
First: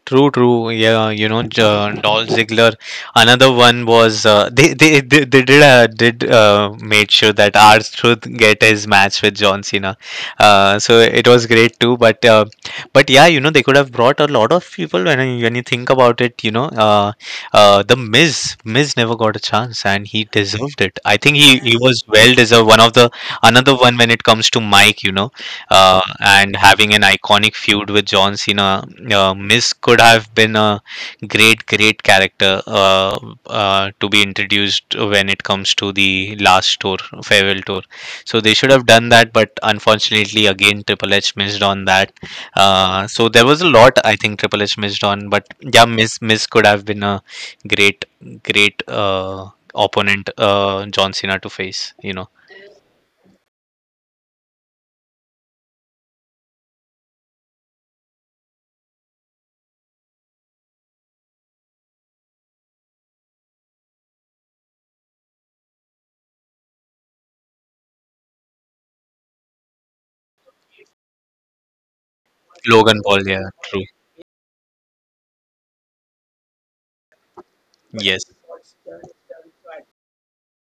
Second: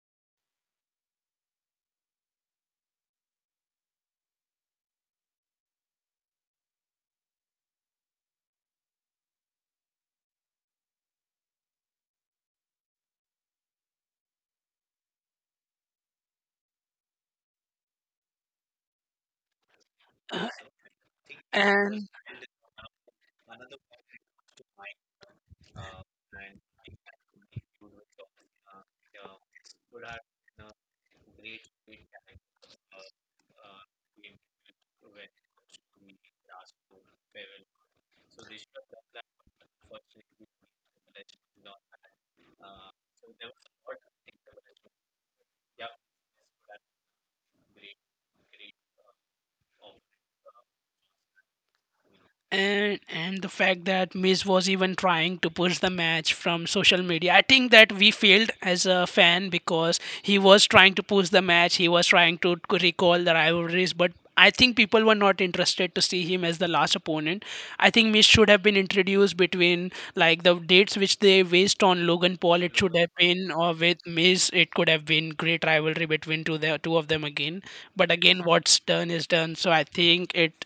True, true. Yeah, you know, J- Dolph Ziggler. Another one was uh, they, they they they did uh, did uh, made sure that R Truth get his match with John Cena. Uh, so it was great too. But uh, but yeah, you know, they could have brought a lot of people when you- when you think about it. You know, uh, uh, the Miz Miz never got a chance and he
Uh,
deserved it. I think he he Yes. was well deserved. One of the another one when it comes to Mike. You know uh, and having an iconic feud with John Cena. Uh, Miz could have been a great, great character uh, uh, to be introduced when it comes to the last tour, farewell tour. So they should have done that, but unfortunately, again, Triple H missed on that. Uh, so there was a lot I think Triple H missed on, but yeah, Miz Miz could have been a great, great uh, opponent uh, John Cena to face. You know,
and and the fact that Miz was even trying to push the match from social media. I think that we failed as a fan because he was trying to push the match. He was trying to recall the rivalries, but I think people were not interested to see him as the last opponent. I think Miz should have been introduced between like the dates which they waste on Logan Paul. It should
Logan
have
Paul. Yeah,
been or
true.
with Miz. It could have been great rivalry between two the two of them again. But
Yes.
again, what's done is done. So I think it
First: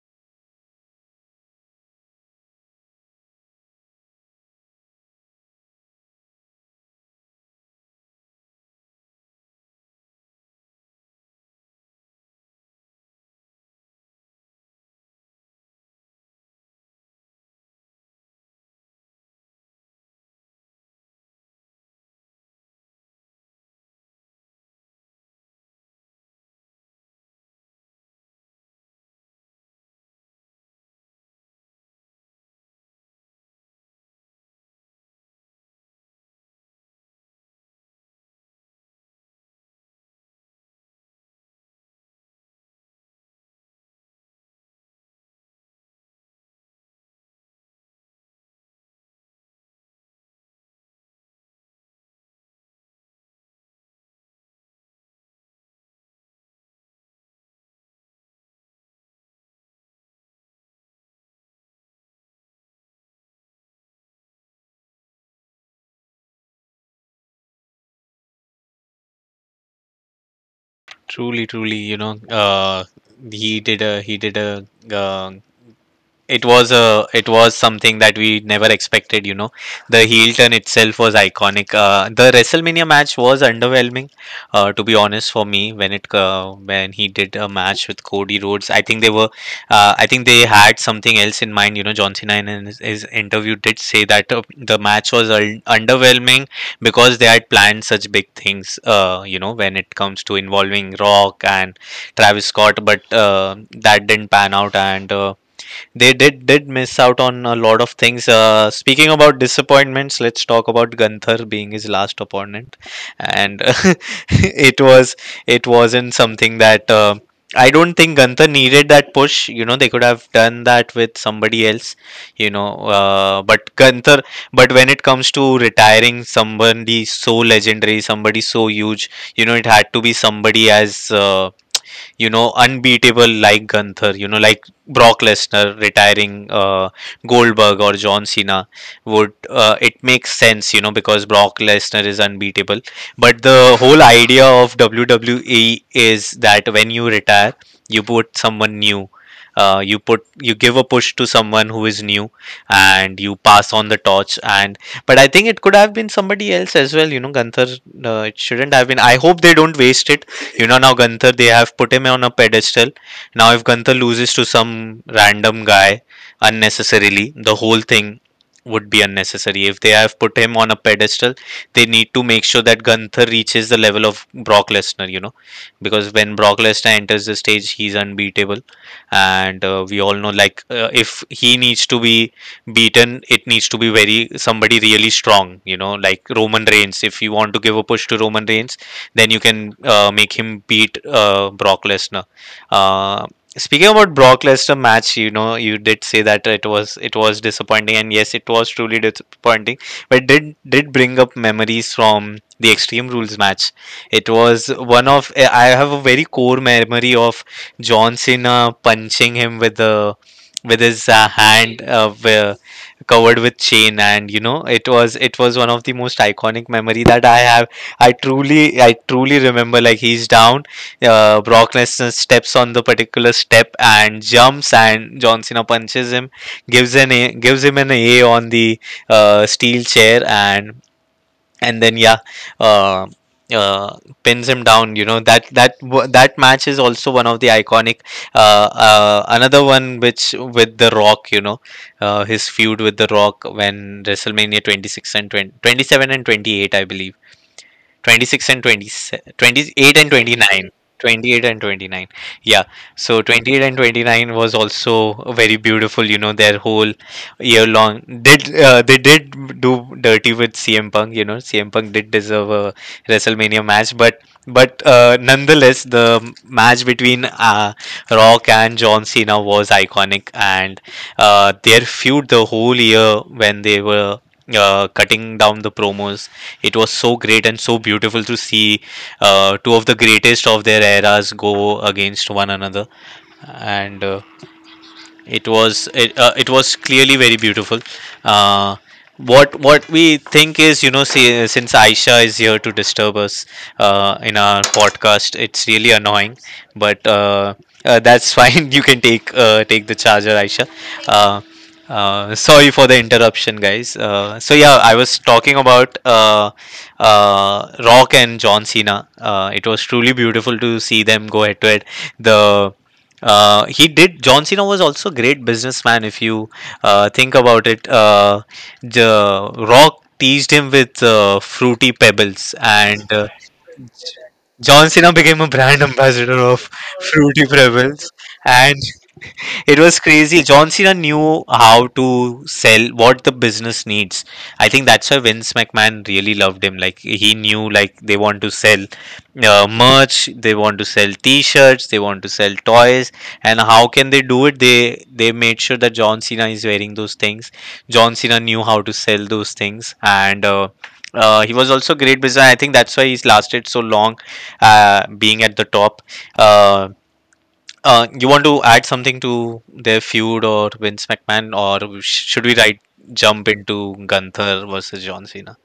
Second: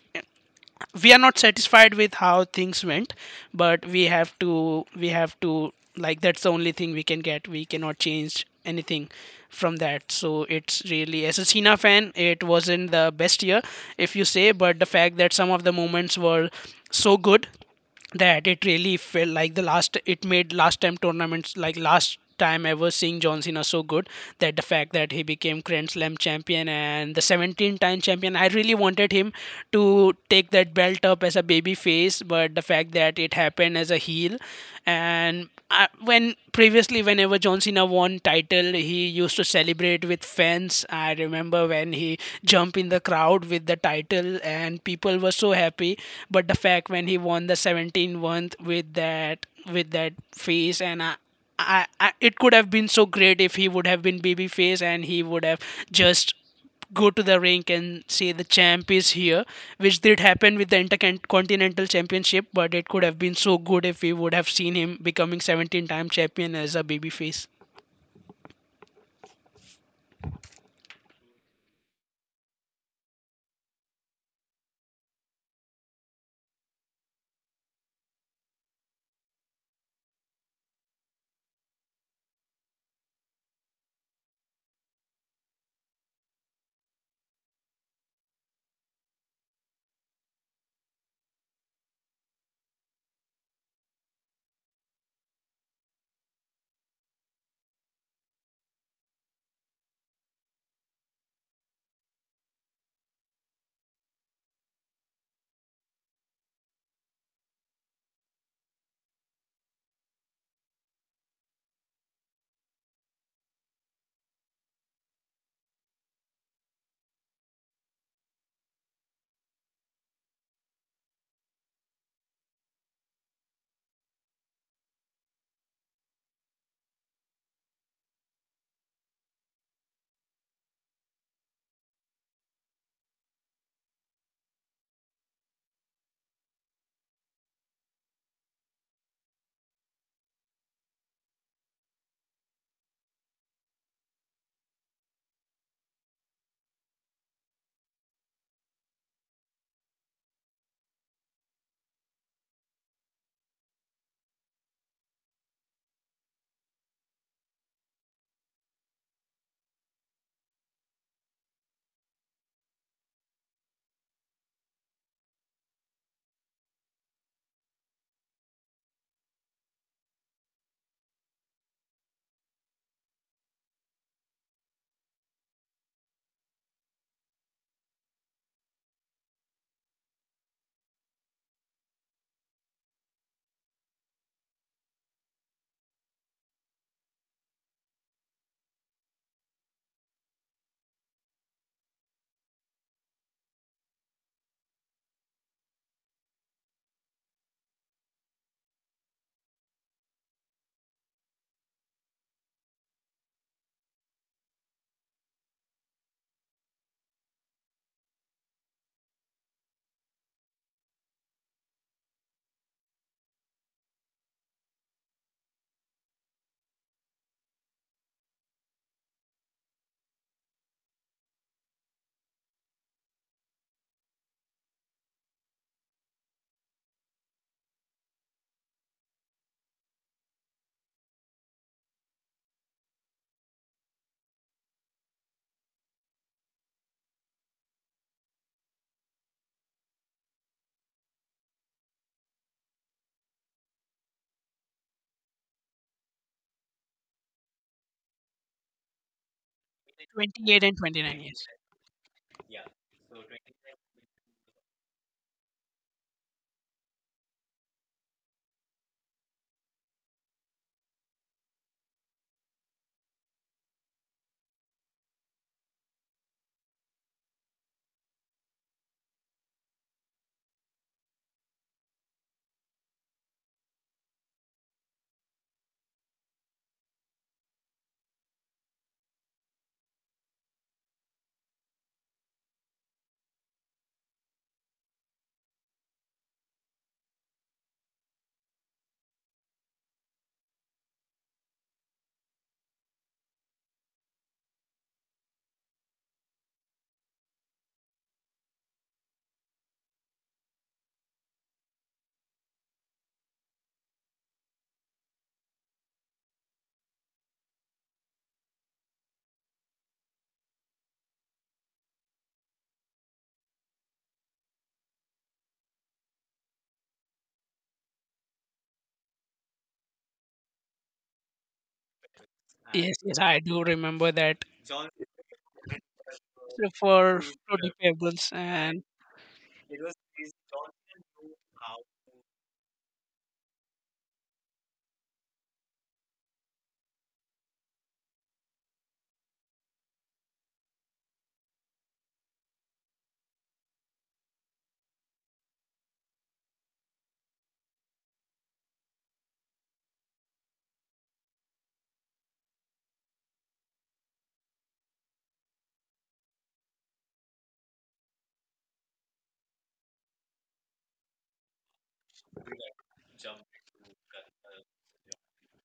we are not satisfied with how things went. But we have to, we have to like, that's the only thing we can get, we cannot change anything from that. So it's really, as a Cena fan, it wasn't the best year, if you say. But the fact that some of the moments were so good that it really felt like the last, it made last time tournaments like last time ever seeing John Cena, so good that the fact that he became Grand Slam champion and the seventeen time champion. I really wanted him to take that belt up as a baby face, but the fact that it happened as a heel. And I, when previously, whenever John Cena won title, he used to celebrate with fans. I remember when he jumped in the crowd with the title and people were so happy. But the fact when he won the seventeen month with that with that face, and I, I, I it could have been so great if he would have been baby face, and he would have just go to the rink and say the champ is here, which did happen with the Intercontinental Championship, but it could have been so good if we would have seen him becoming seventeen time champion as a babyface.
Truly, truly, you know, uh, he did a he did a uh, it was a it was something that we never expected, you know. The heel turn itself was iconic. Uh, the WrestleMania match was underwhelming, uh, to be honest, for me when it uh, when he did a match with Cody Rhodes. I think they were uh, I think they had something else in mind. You know, John Cena in his, his interview did say that uh, the match was un- underwhelming because they had planned such big things, uh, you know, when it comes to involving Rock and Travis Scott, but uh, that didn't pan out, and uh, they did did miss out on a lot of things. Uh, speaking about disappointments, let's talk about Gunther being his last opponent, and [LAUGHS] it was it wasn't something that. Uh, I don't think Gunther needed that push. You know, they could have done that with somebody else. You know, uh, but Gunther. But when it comes to retiring somebody so legendary, somebody so huge, you know, it had to be somebody as uh, you know, unbeatable like Gunther, you know, like Brock Lesnar retiring uh, Goldberg or John Cena would uh, it makes sense, you know, because Brock Lesnar is unbeatable. But the whole idea of W W E is that when you retire, you put someone new. Uh, you put you give a push to someone who is new, and you pass on the torch, and but I think it could have been somebody else as well. You know, Gunther, uh, it shouldn't have been. I hope they don't waste it. You know, now Gunther, they have put him on a pedestal. Now, if Gunther loses to some random guy unnecessarily, the whole thing would be unnecessary. If they have put him on a pedestal, they need to make sure that Gunther reaches the level of Brock Lesnar, you know, because when Brock Lesnar enters the stage, he's unbeatable. And uh, we all know, like, uh, if he needs to be beaten, it needs to be very somebody really strong, you know, like Roman Reigns. If you want to give a push to Roman Reigns, then you can uh, make him beat uh, Brock Lesnar. Uh, Speaking about Brock Lesnar match, you know, you did say that it was it was disappointing, and yes, it was truly disappointing. But it did did bring up memories from the Extreme Rules match. It was one of I have a very core memory of John Cena punching him with the with his uh, hand uh, wi- covered with chain, and you know it was it was one of the most iconic memory that I have. I truly, I truly remember like he's down. Uh, Brock Lesnar steps on the particular step and jumps, and John Cena punches him, gives an a, gives him an A on the uh, steel chair, and and then yeah, uh, uh, pins him down. You know that that wa- that match is also one of the iconic. Uh, uh, another one which with the Rock, you know, uh, his feud with the Rock when WrestleMania 26 and 20, twenty seven and twenty eight, I believe twenty six and twenty, twenty eight and
twenty-eight
29
and twenty-nine
28
years.
and twenty nine, yeah. So twenty eight and twenty nine was also very beautiful. You know, their whole year long did uh, they did do dirty with C M Punk. You know, C M Punk did deserve a WrestleMania match, but but uh, nonetheless the match between uh, Rock and John Cena was iconic, and uh, their feud the whole year when they were uh, cutting down the promos, it was so great and so beautiful to see uh, two of the greatest of their eras go against one another. And uh, it was it, uh, It was clearly very beautiful. uh, what what we think is, you know, see, since Aisha is here to disturb us uh, in our podcast, it's really annoying, but uh, uh, that's [LAUGHS] fine. You can take uh, take the charger, Aisha. uh, uh, Sorry for the interruption, guys. Uh, so yeah, I was talking about uh, uh, Rock and John Cena. Uh, it was truly beautiful to see them go head to head. The uh, he did. John Cena was also a great businessman. If you uh, think about it, uh, the Rock teased him with uh, Fruity Pebbles,
Yes,
and
yes,
uh,
I do remember that.
John Cena became a brand [LAUGHS] ambassador of
So for
Fruity
Roddy
Pebbles,
Pebbles.
and
and
it was crazy. John Cena knew how to sell what the business needs. I think that's why Vince McMahon really loved him. Like he knew like they want to sell uh, merch, they want to sell T-shirts, they want to sell toys, and how can they do it? They they made sure that John Cena is wearing those things. John Cena knew how to sell those things, and uh, uh, he was also great business. I think that's why he's lasted so long, uh, being at the top. Uh, uh, you want to add something to their feud or Vince McMahon, or sh- should we right jump into Gunther versus John Cena?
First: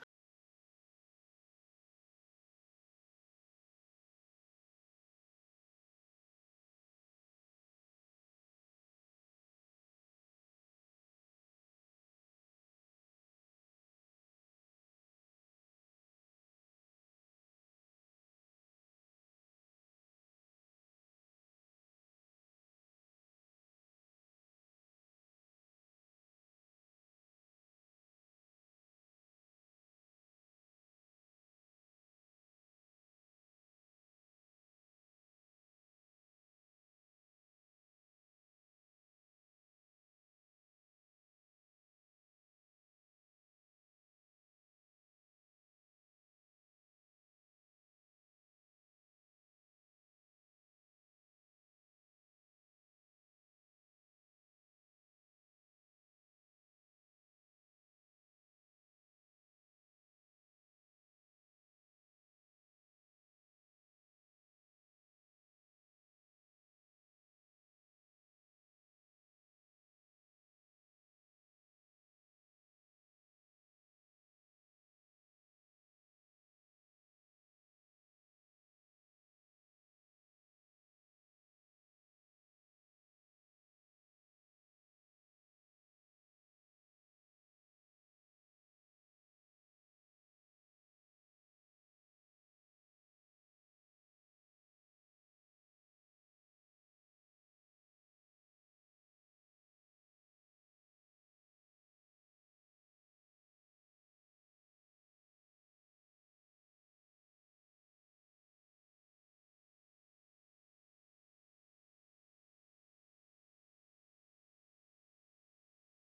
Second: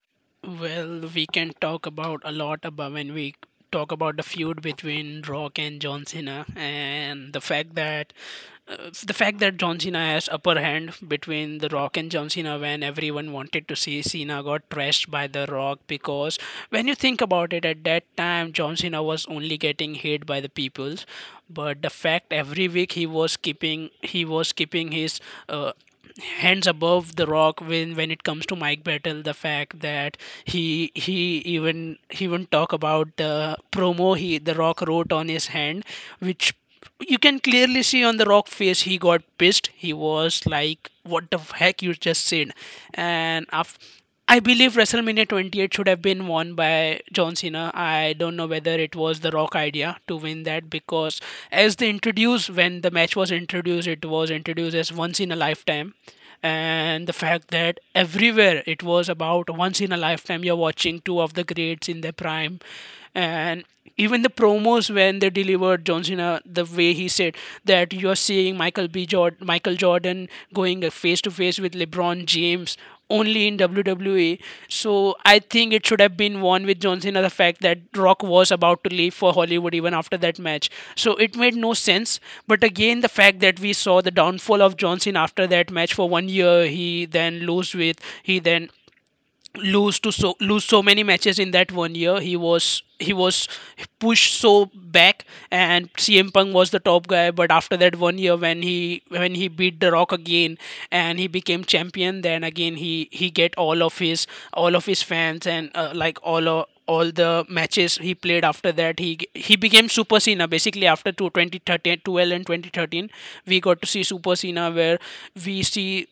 well, we can talk about a lot about when we talk about the feud between Rock and John Cena, and the fact that uh, the fact that John Cena has upper hand between The Rock and John Cena when everyone wanted to see Cena got trashed by The Rock, because when you think about it, at that time John Cena was only getting hate by the peoples. But the fact, every week he was keeping he was keeping his uh, hands above the rock when when it comes to Mike Battle. The fact that he he even he even talk about the promo he, the rock wrote on his hand, which you can clearly see on the rock face. He got pissed. He was like, what the heck you just said? and af- I believe WrestleMania twenty-eight should have been won by John Cena. I don't know whether it was the rock idea to win that, because as they introduced, when the match was introduced, it was introduced as once in a lifetime. And the fact that everywhere it was about once in a lifetime, you're watching two of the greats in their prime. And even the promos, when they delivered, John Cena the way he said, that you're seeing Michael B Jordan, Michael Jordan going face to face with LeBron James, only in W W E. So I think it should have been won with John Cena. The fact that Rock was about to leave for Hollywood even after that match, so it made no sense. But again, the fact that we saw the downfall of John Cena after that match for one year. He then lost with he then lose to so lose so many matches in that one year. He was he was pushed so back, and C M Punk was the top guy. But after that one year, when he when he beat The Rock again and he became champion, then again he he get all of his all of his fans and uh, like all o- all the matches he played after that, he g- he became super cena basically after two twenty thirteen. And twenty thirteen, we got to see super cena, where we see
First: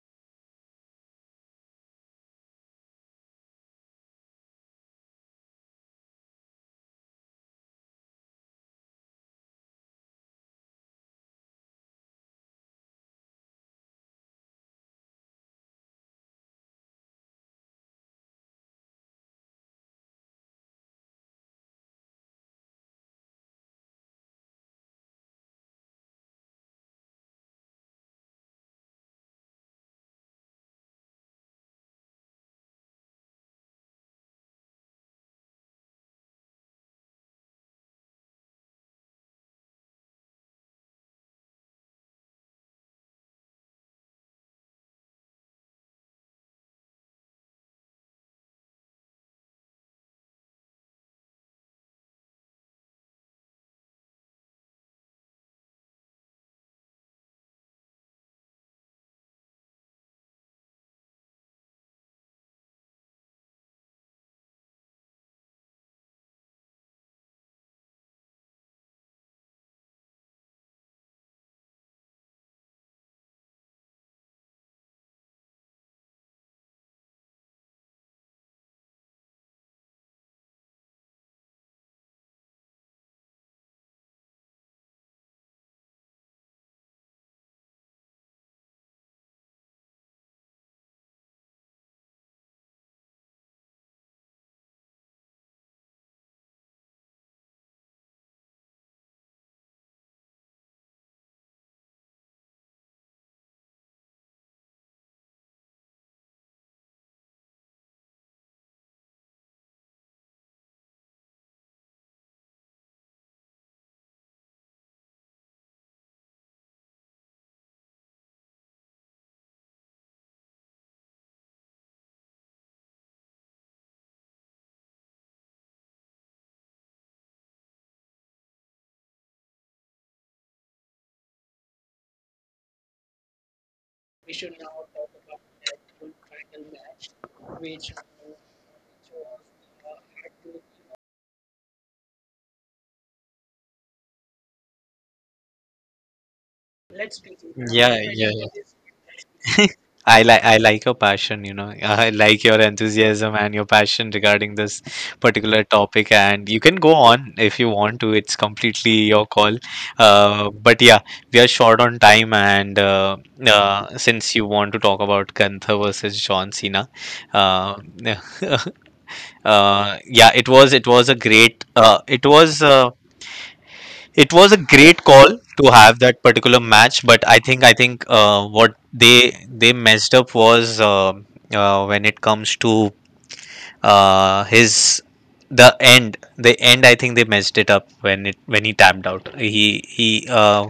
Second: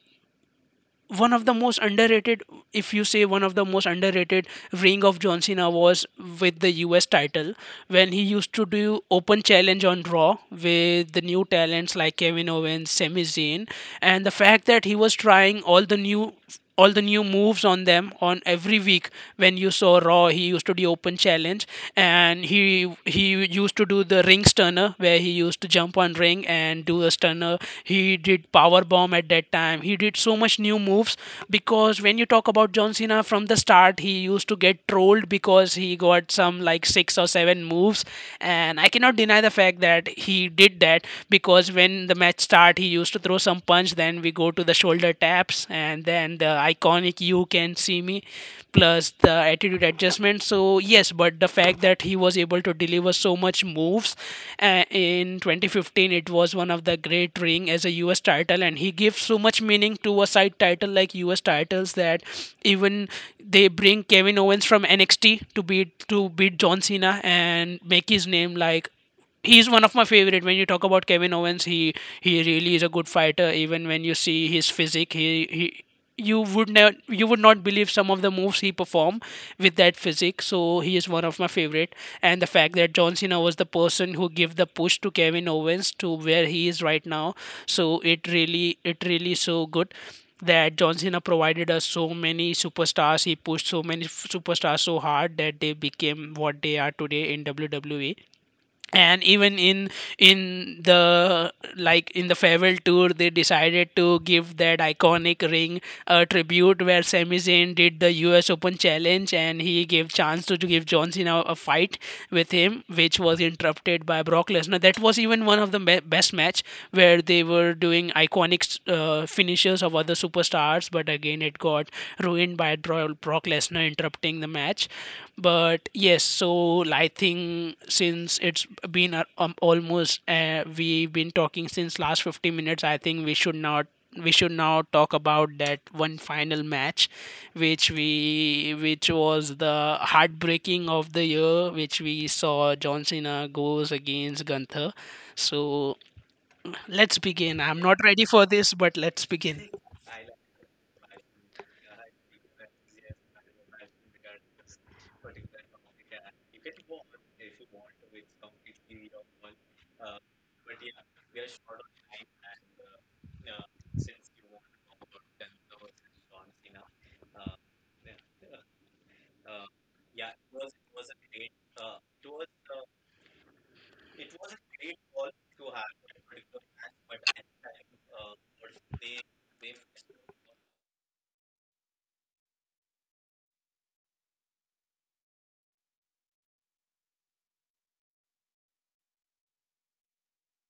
one of the most underrated, if you say one of the most underrated ring of John Cena, was with the US title, when he used to do open challenge on raw with the new talents like Kevin Owens, Sami Zayn. And the fact that he was trying all the new all the new moves on them on every week. When you saw raw, he used to do open challenge, and he he used to do the ring stunner, where he used to jump on ring and do a stunner. He did power bomb. At that time he did so much new moves, because when you talk about John Cena from the start, he used to get trolled because he got some like six or seven moves. And I cannot deny the fact that he did that, because when the match started, but he used to throw some punch. Then we go to the shoulder taps, and then the iconic "You Can See Me," plus the attitude adjustment. So yes, but the fact that he was able to deliver so much moves uh, in twenty fifteen, it was one of the great ring as a U S title, and he gives so much meaning to a side title like U S titles that even they bring Kevin Owens from N X T to beat to beat John Cena and make his name. Like he's one of my favorite. When you talk about Kevin Owens, he he really is a good fighter. Even when you see his physique, he he you would never you would not believe some of the moves he perform with that physique. So he is one of my favorite, and the fact that John Cena was the person who gave the push to Kevin Owens to where he is right now. So it really it really so good that John Cena provided us so many superstars. He pushed so many f- superstars so hard that they became what they are today in W W E. And even in in the like in the farewell tour, they decided to give that iconic ring a tribute, where Sami Zayn did the U S Open challenge and he gave chance to, to give John Cena a fight with him, which was interrupted by Brock Lesnar. That was even one of the me- best match, where they were doing iconic uh, finishes of other superstars, but again it got ruined by Dro- Brock Lesnar interrupting the match. But yes, so I think, since it's been a- um, almost uh, we've been talking since last fifty minutes, I think we should not, we should now talk about that one final match, which we which was the heartbreaking of the year, which we saw John Cena goes against Gunther. So let's begin. I'm
Yeah,
not ready
yeah,
for
yeah.
this, but let's begin.
I like I like your passion, you know. I like your enthusiasm and your passion regarding this particular topic, and you can go on if you want to. It's completely your call. Uh, but yeah, we are short on time, and uh, uh, since you want to talk about Gunther versus John Cena, uh, [LAUGHS] uh, yeah, it was it was a great uh, it was uh, it was a great call to have that particular match. But I think i think uh, what they they messed up was uh, uh, when it comes to uh, his the end the end, I think they messed it up when it when he tapped out he he uh,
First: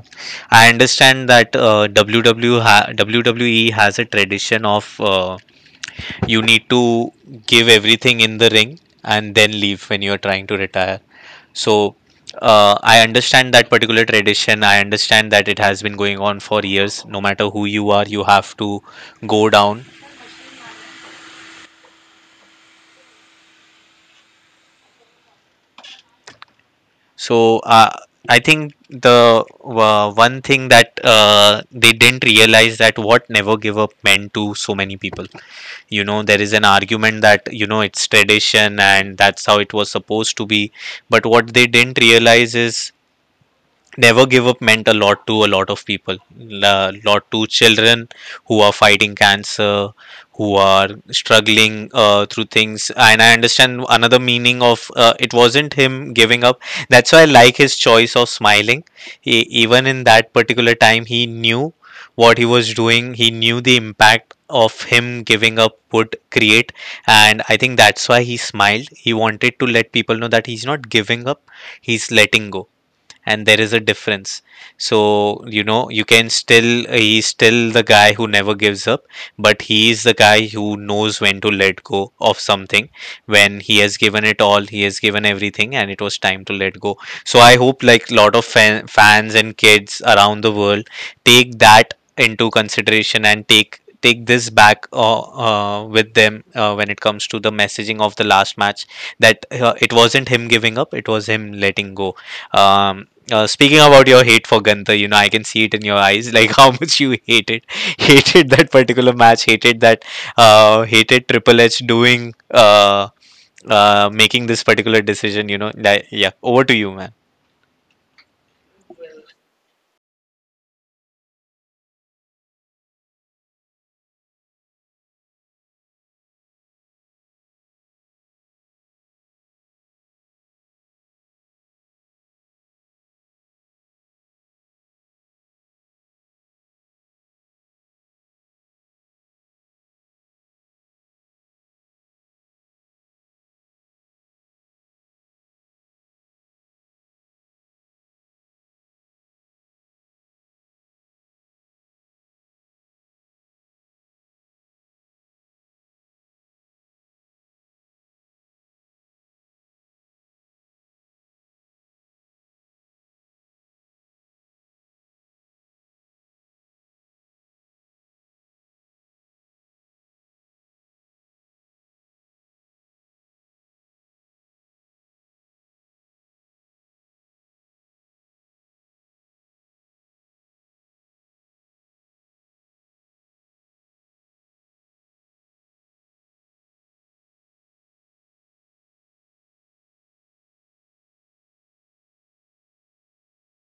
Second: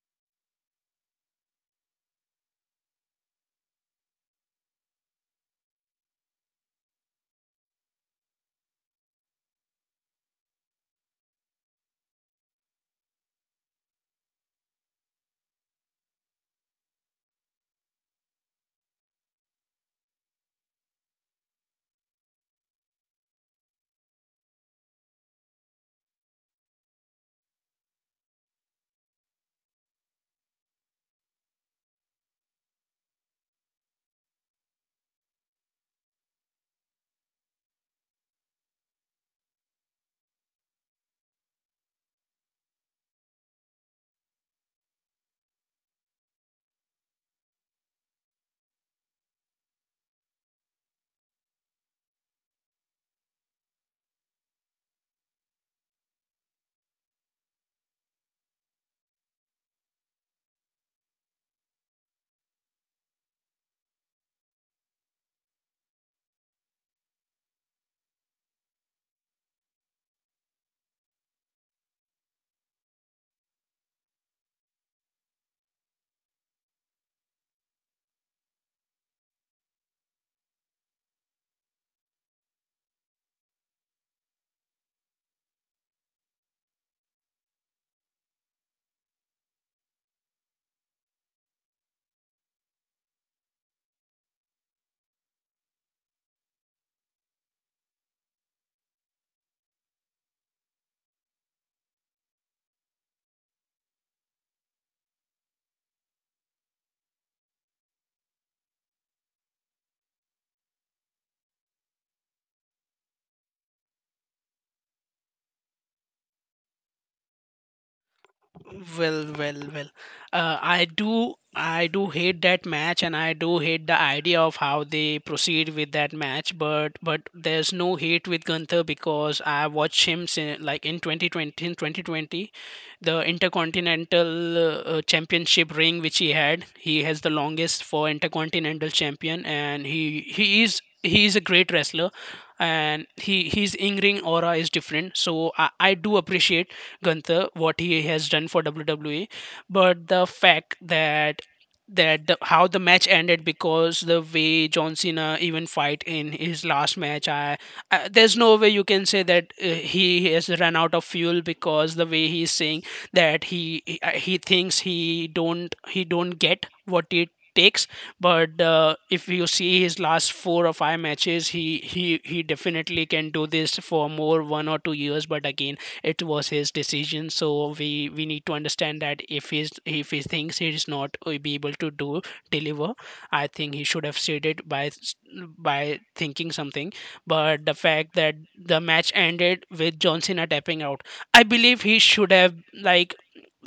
I understand that uh, ww ha- WWE has a tradition of uh, you need to give everything in the ring and then leave when you're trying to retire. So uh, I understand that particular tradition. I understand that it has been going on for years. No matter who you are, you have to go down. So uh, I think the uh, one thing that uh, they didn't realize that what never give up meant to so many people. You know, there is an argument that you know it's tradition and that's how it was supposed to be. But what they didn't realize is never give up meant a lot to a lot of people, a lot to children who are fighting cancer, who are struggling uh, through things. And I understand another meaning of uh, it wasn't him giving up. That's why I like his choice of smiling. He, even in that particular time, he knew what he was doing. He knew the impact of him giving up would create, and I think that's why he smiled. He wanted to let people know that he's not giving up, he's letting go, and there is a difference. So you know, you can still he's still the guy who never gives up, but he is the guy who knows when to let go of something, when he has given it all. He has given everything, and it was time to let go. So I hope, like, lot of fan, fans and kids around the world take that into consideration and take take this back uh, uh, with them uh, when it comes to the messaging of the last match, that uh, it wasn't him giving up, it was him letting go. um, uh, Speaking about your hate for Gunther, you know, I can see it in your eyes, [LAUGHS] like how much you hated, [LAUGHS] hated that particular match, hated that, uh, hated Triple H doing, uh, uh, making this particular decision. You know, like, yeah. Over to you, man.
Well, well, well. Uh, I do, I do hate that match, and I do hate the idea of how they proceed with that match. But, but there's no hate with Gunther, because I watched him sin like in twenty twenty, in twenty twenty, the Intercontinental uh, uh, Championship ring which he had. He has the longest for Intercontinental Champion, and he he is he is a great wrestler, and he his in ring aura is different. So I, I do appreciate Gunther what he has done for W W E, but the fact that that the, how the match ended, because the way John Cena even fight in his last match, I, I there's no way you can say that uh, he has run out of fuel, because the way he's saying that he he uh, he thinks he don't he don't get what it takes. But uh, if you see his last four or five matches, he he he definitely can do this for more one or two years. But again, it was his decision, so we we need to understand that if he's, if he thinks he is not uh, be able to do, deliver, I think he should have said it by s- by thinking something. But the fact that the match ended with John Cena tapping out, I believe he should have, like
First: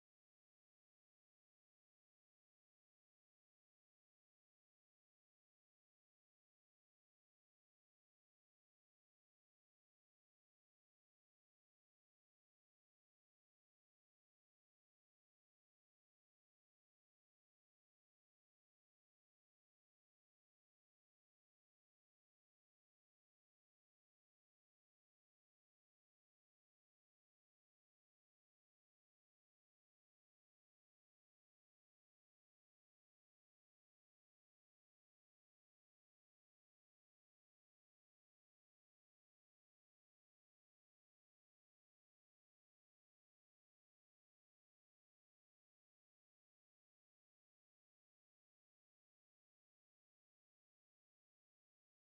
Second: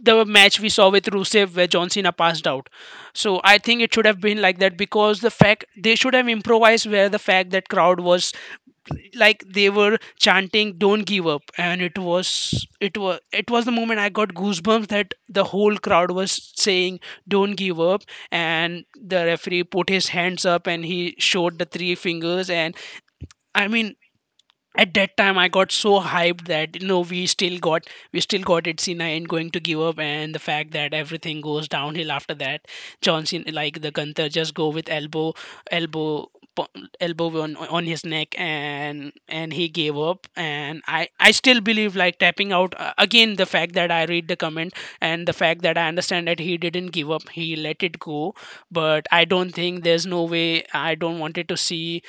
the match we saw with Rusev where John Cena passed out. So I think it should have been like that, because the fact they should have improvised, where the fact that crowd was, like they were chanting don't give up. And it was it was it was the moment I got goosebumps, that the whole crowd was saying don't give up. And the referee put his hands up and he showed the three fingers, and I mean, at that time I got so hyped that, you know, we still got, we still got it cena and going to give up. And the fact that everything goes downhill after that, John Cena, like the gunther just go with elbow, elbow po- elbow on on his neck, and and he gave up. And i i still believe like tapping out. Uh, again, the fact that I read the comment, and the fact that I understand that he didn't give up, he let it go, but I don't think, there's no way I don't wanted to see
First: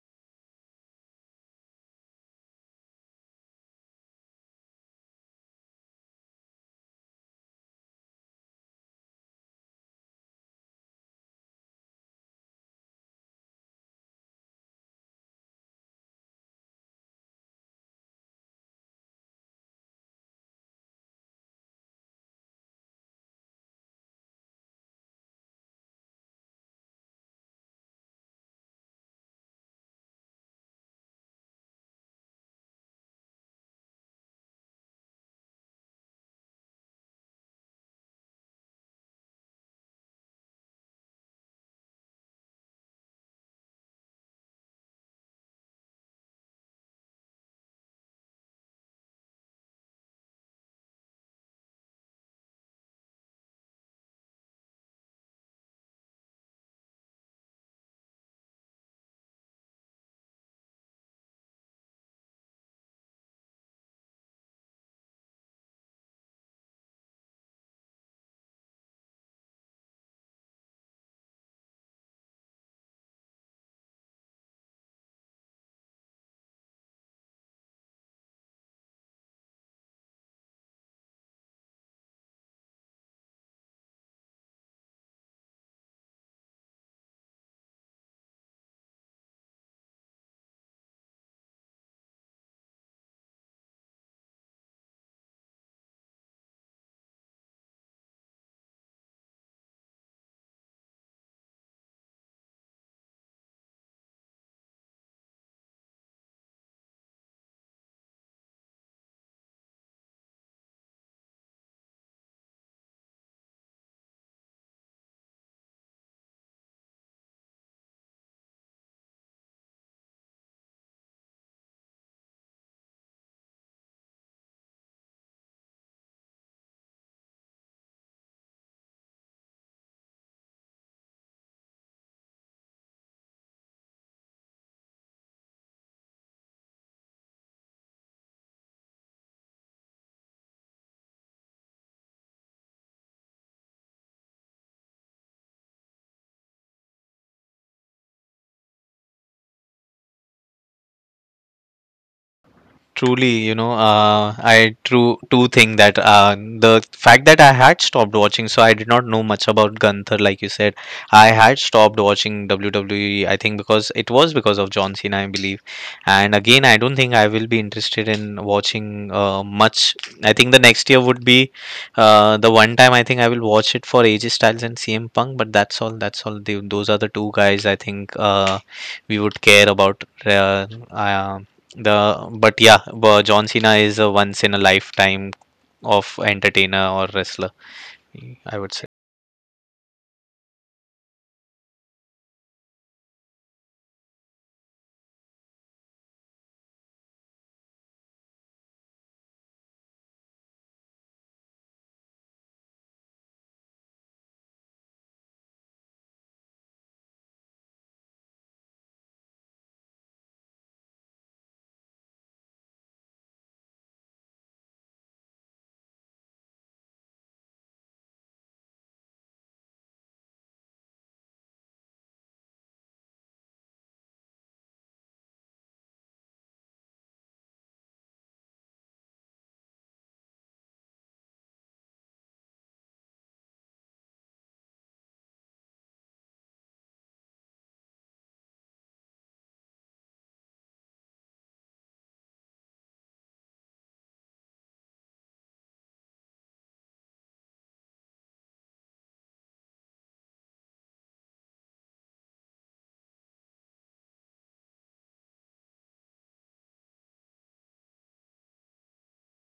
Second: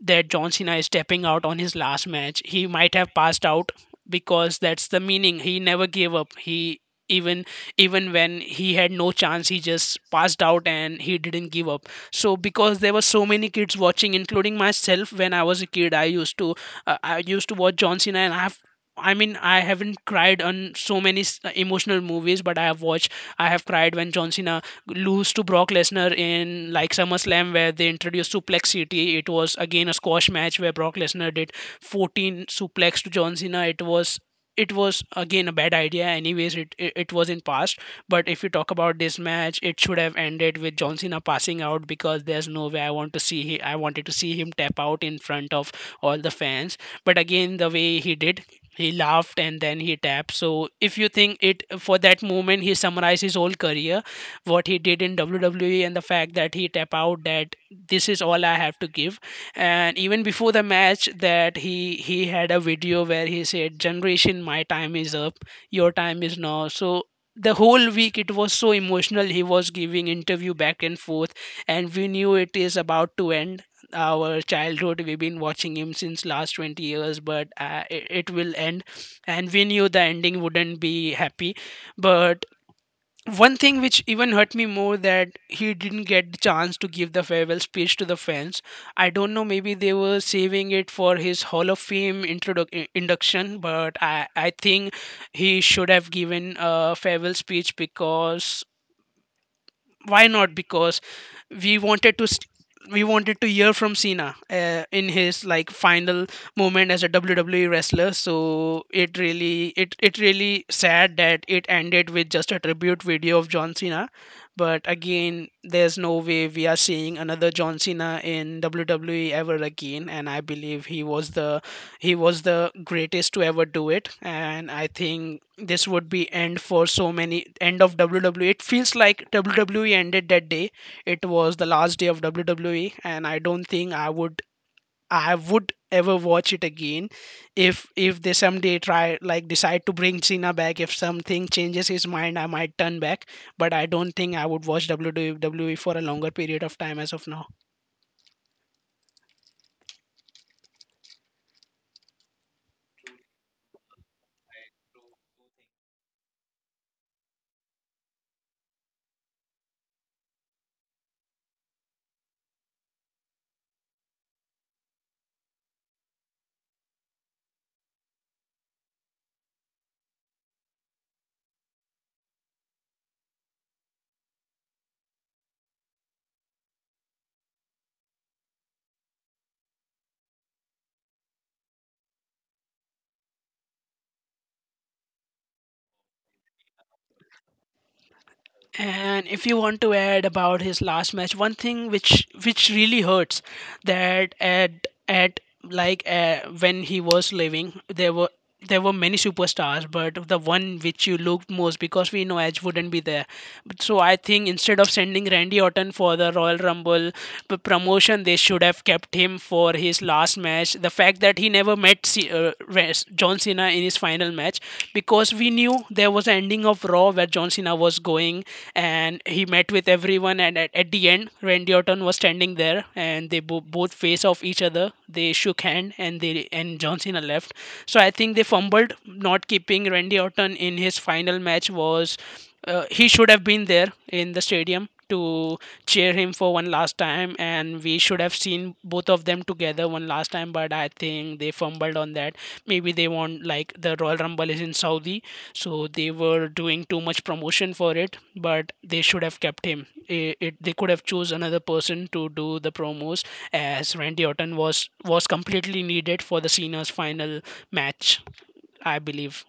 that John Cena is stepping out on his last match. He might have passed out, because that's the meaning. He never gave up. He even, even when he had no chance, he just passed out and he didn't give up. So because there were so many kids watching, including myself when I was a kid, I used to uh, I used to watch John Cena, and I have. I mean, I haven't cried on so many s- emotional movies, but I have watched. I have cried when John Cena lose to Brock Lesnar in like SummerSlam, where they introduced Suplex City. It was again a squash match where Brock Lesnar did fourteen suplex to John Cena. It was, it was again a bad idea. Anyways, it, it it was in past. But if you talk about this match, it should have ended with John Cena passing out, because there's no way I want to see, he, I wanted to see him tap out in front of all the fans. But again, the way he did, he laughed and then he tapped. So if you think it for that moment, he summarized his whole career, what he did in W W E, and the fact that he tap out, that this is all I have to give. And even before the match, that he he had a video where he said, "Generation, my time is up. Your time is now." So the whole week it was so emotional, he was giving interview back and forth, and we knew it is about to end our childhood. We've been watching him since last twenty years. But uh, it, it will end, and we knew the ending wouldn't be happy. But one thing which even hurt me more, that he didn't get the chance to give the farewell speech to the fans. I don't know, maybe they were saving it for his hall of fame introdu- i- induction. But i i think he should have given a farewell speech, because why not? Because we wanted to st- we wanted to hear from cena uh, in his like final moment as a WWE wrestler. So it really, it it really sad that it ended with just a tribute video of John Cena. But again, there's no way we are seeing another John Cena in WWE ever again. And I believe he was the he was the greatest to ever do it. And I think this would be end for so many, end of W W E. It feels like W W E ended that day. It was the last day of W W E, and I don't think I would, I would ever watch it again. If if they someday try, like decide to bring Cena back, if something changes his mind, I might turn back. But I don't think I would watch W W E for a longer period of time as of now.
Truly, you know, uh, I true do think that uh, the fact that I had stopped watching, so I did not know much about Gunther, like you said. I had stopped watching W W E, I think, because it was because of John Cena, I believe. And again, I don't think I will be interested in watching uh, much. I think the next year would be uh, the one time I think I will watch it for A J Styles and C M Punk, but that's all. That's all. They, those are the two guys I think uh, we would care about. Uh, uh, the But yeah, but John Cena is a once in a lifetime of entertainer or wrestler. I would say.
And if you want to add about his last match, one thing which which really hurts, that at at like uh, when he was living, there were there were many superstars, but the one which you looked most, because we know Edge wouldn't be there. But so I think instead of sending Randy Orton for the Royal Rumble p- promotion, they should have kept him for his last last match, the fact that he never met C- uh, Res- John Cena in his final match. Because we knew there was an ending of Raw where John Cena was going and he met with everyone, and at, at the end, Randy Orton was standing there and they bo- both face off each other. They shook hand, and they and John Cena left. So I think they fumbled not keeping Randy Orton in his final match. Was uh, he should have been there in the stadium to cheer him for one last time, and we should have seen both of them together one last time. But I think they fumbled on that. Maybe they want, like the royal rumble is in saudi, so they were doing too much promotion for it. But they should have kept him. it, it they could have chose another person to do the promos, as Randy Orton was was completely needed for the cena's final match, I believe.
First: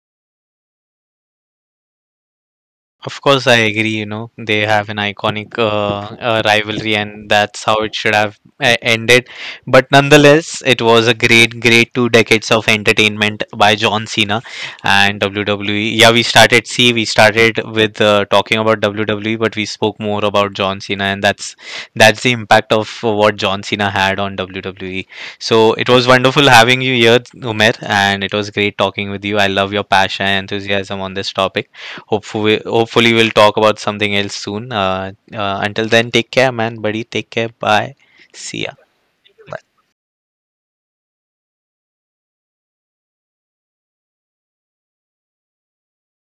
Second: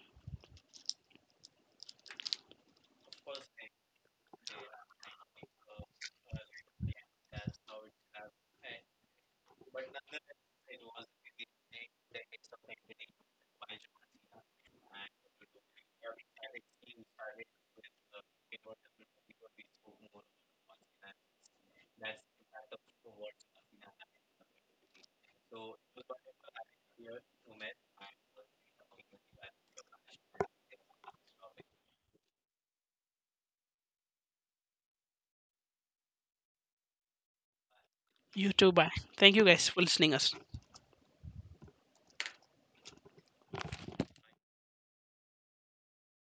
Of course, I agree. You know, they have an iconic uh, uh, rivalry, and that's how it should have uh, ended. But nonetheless, it was a great, great two decades of entertainment by John Cena and W W E. Yeah, we started. See, we started with uh, talking about W W E, but we spoke more about John Cena, and that's that's the impact of what John Cena had on W W E. So it was wonderful having you here, Umer, and it was great talking with you. I love your passion and enthusiasm on this topic. Hopefully, hopefully we'll talk about something else soon. Uh, uh, until then, take care, man, buddy. Take care. Bye.
You
See
too.
ya.
Bye. Thank you guys for listening us.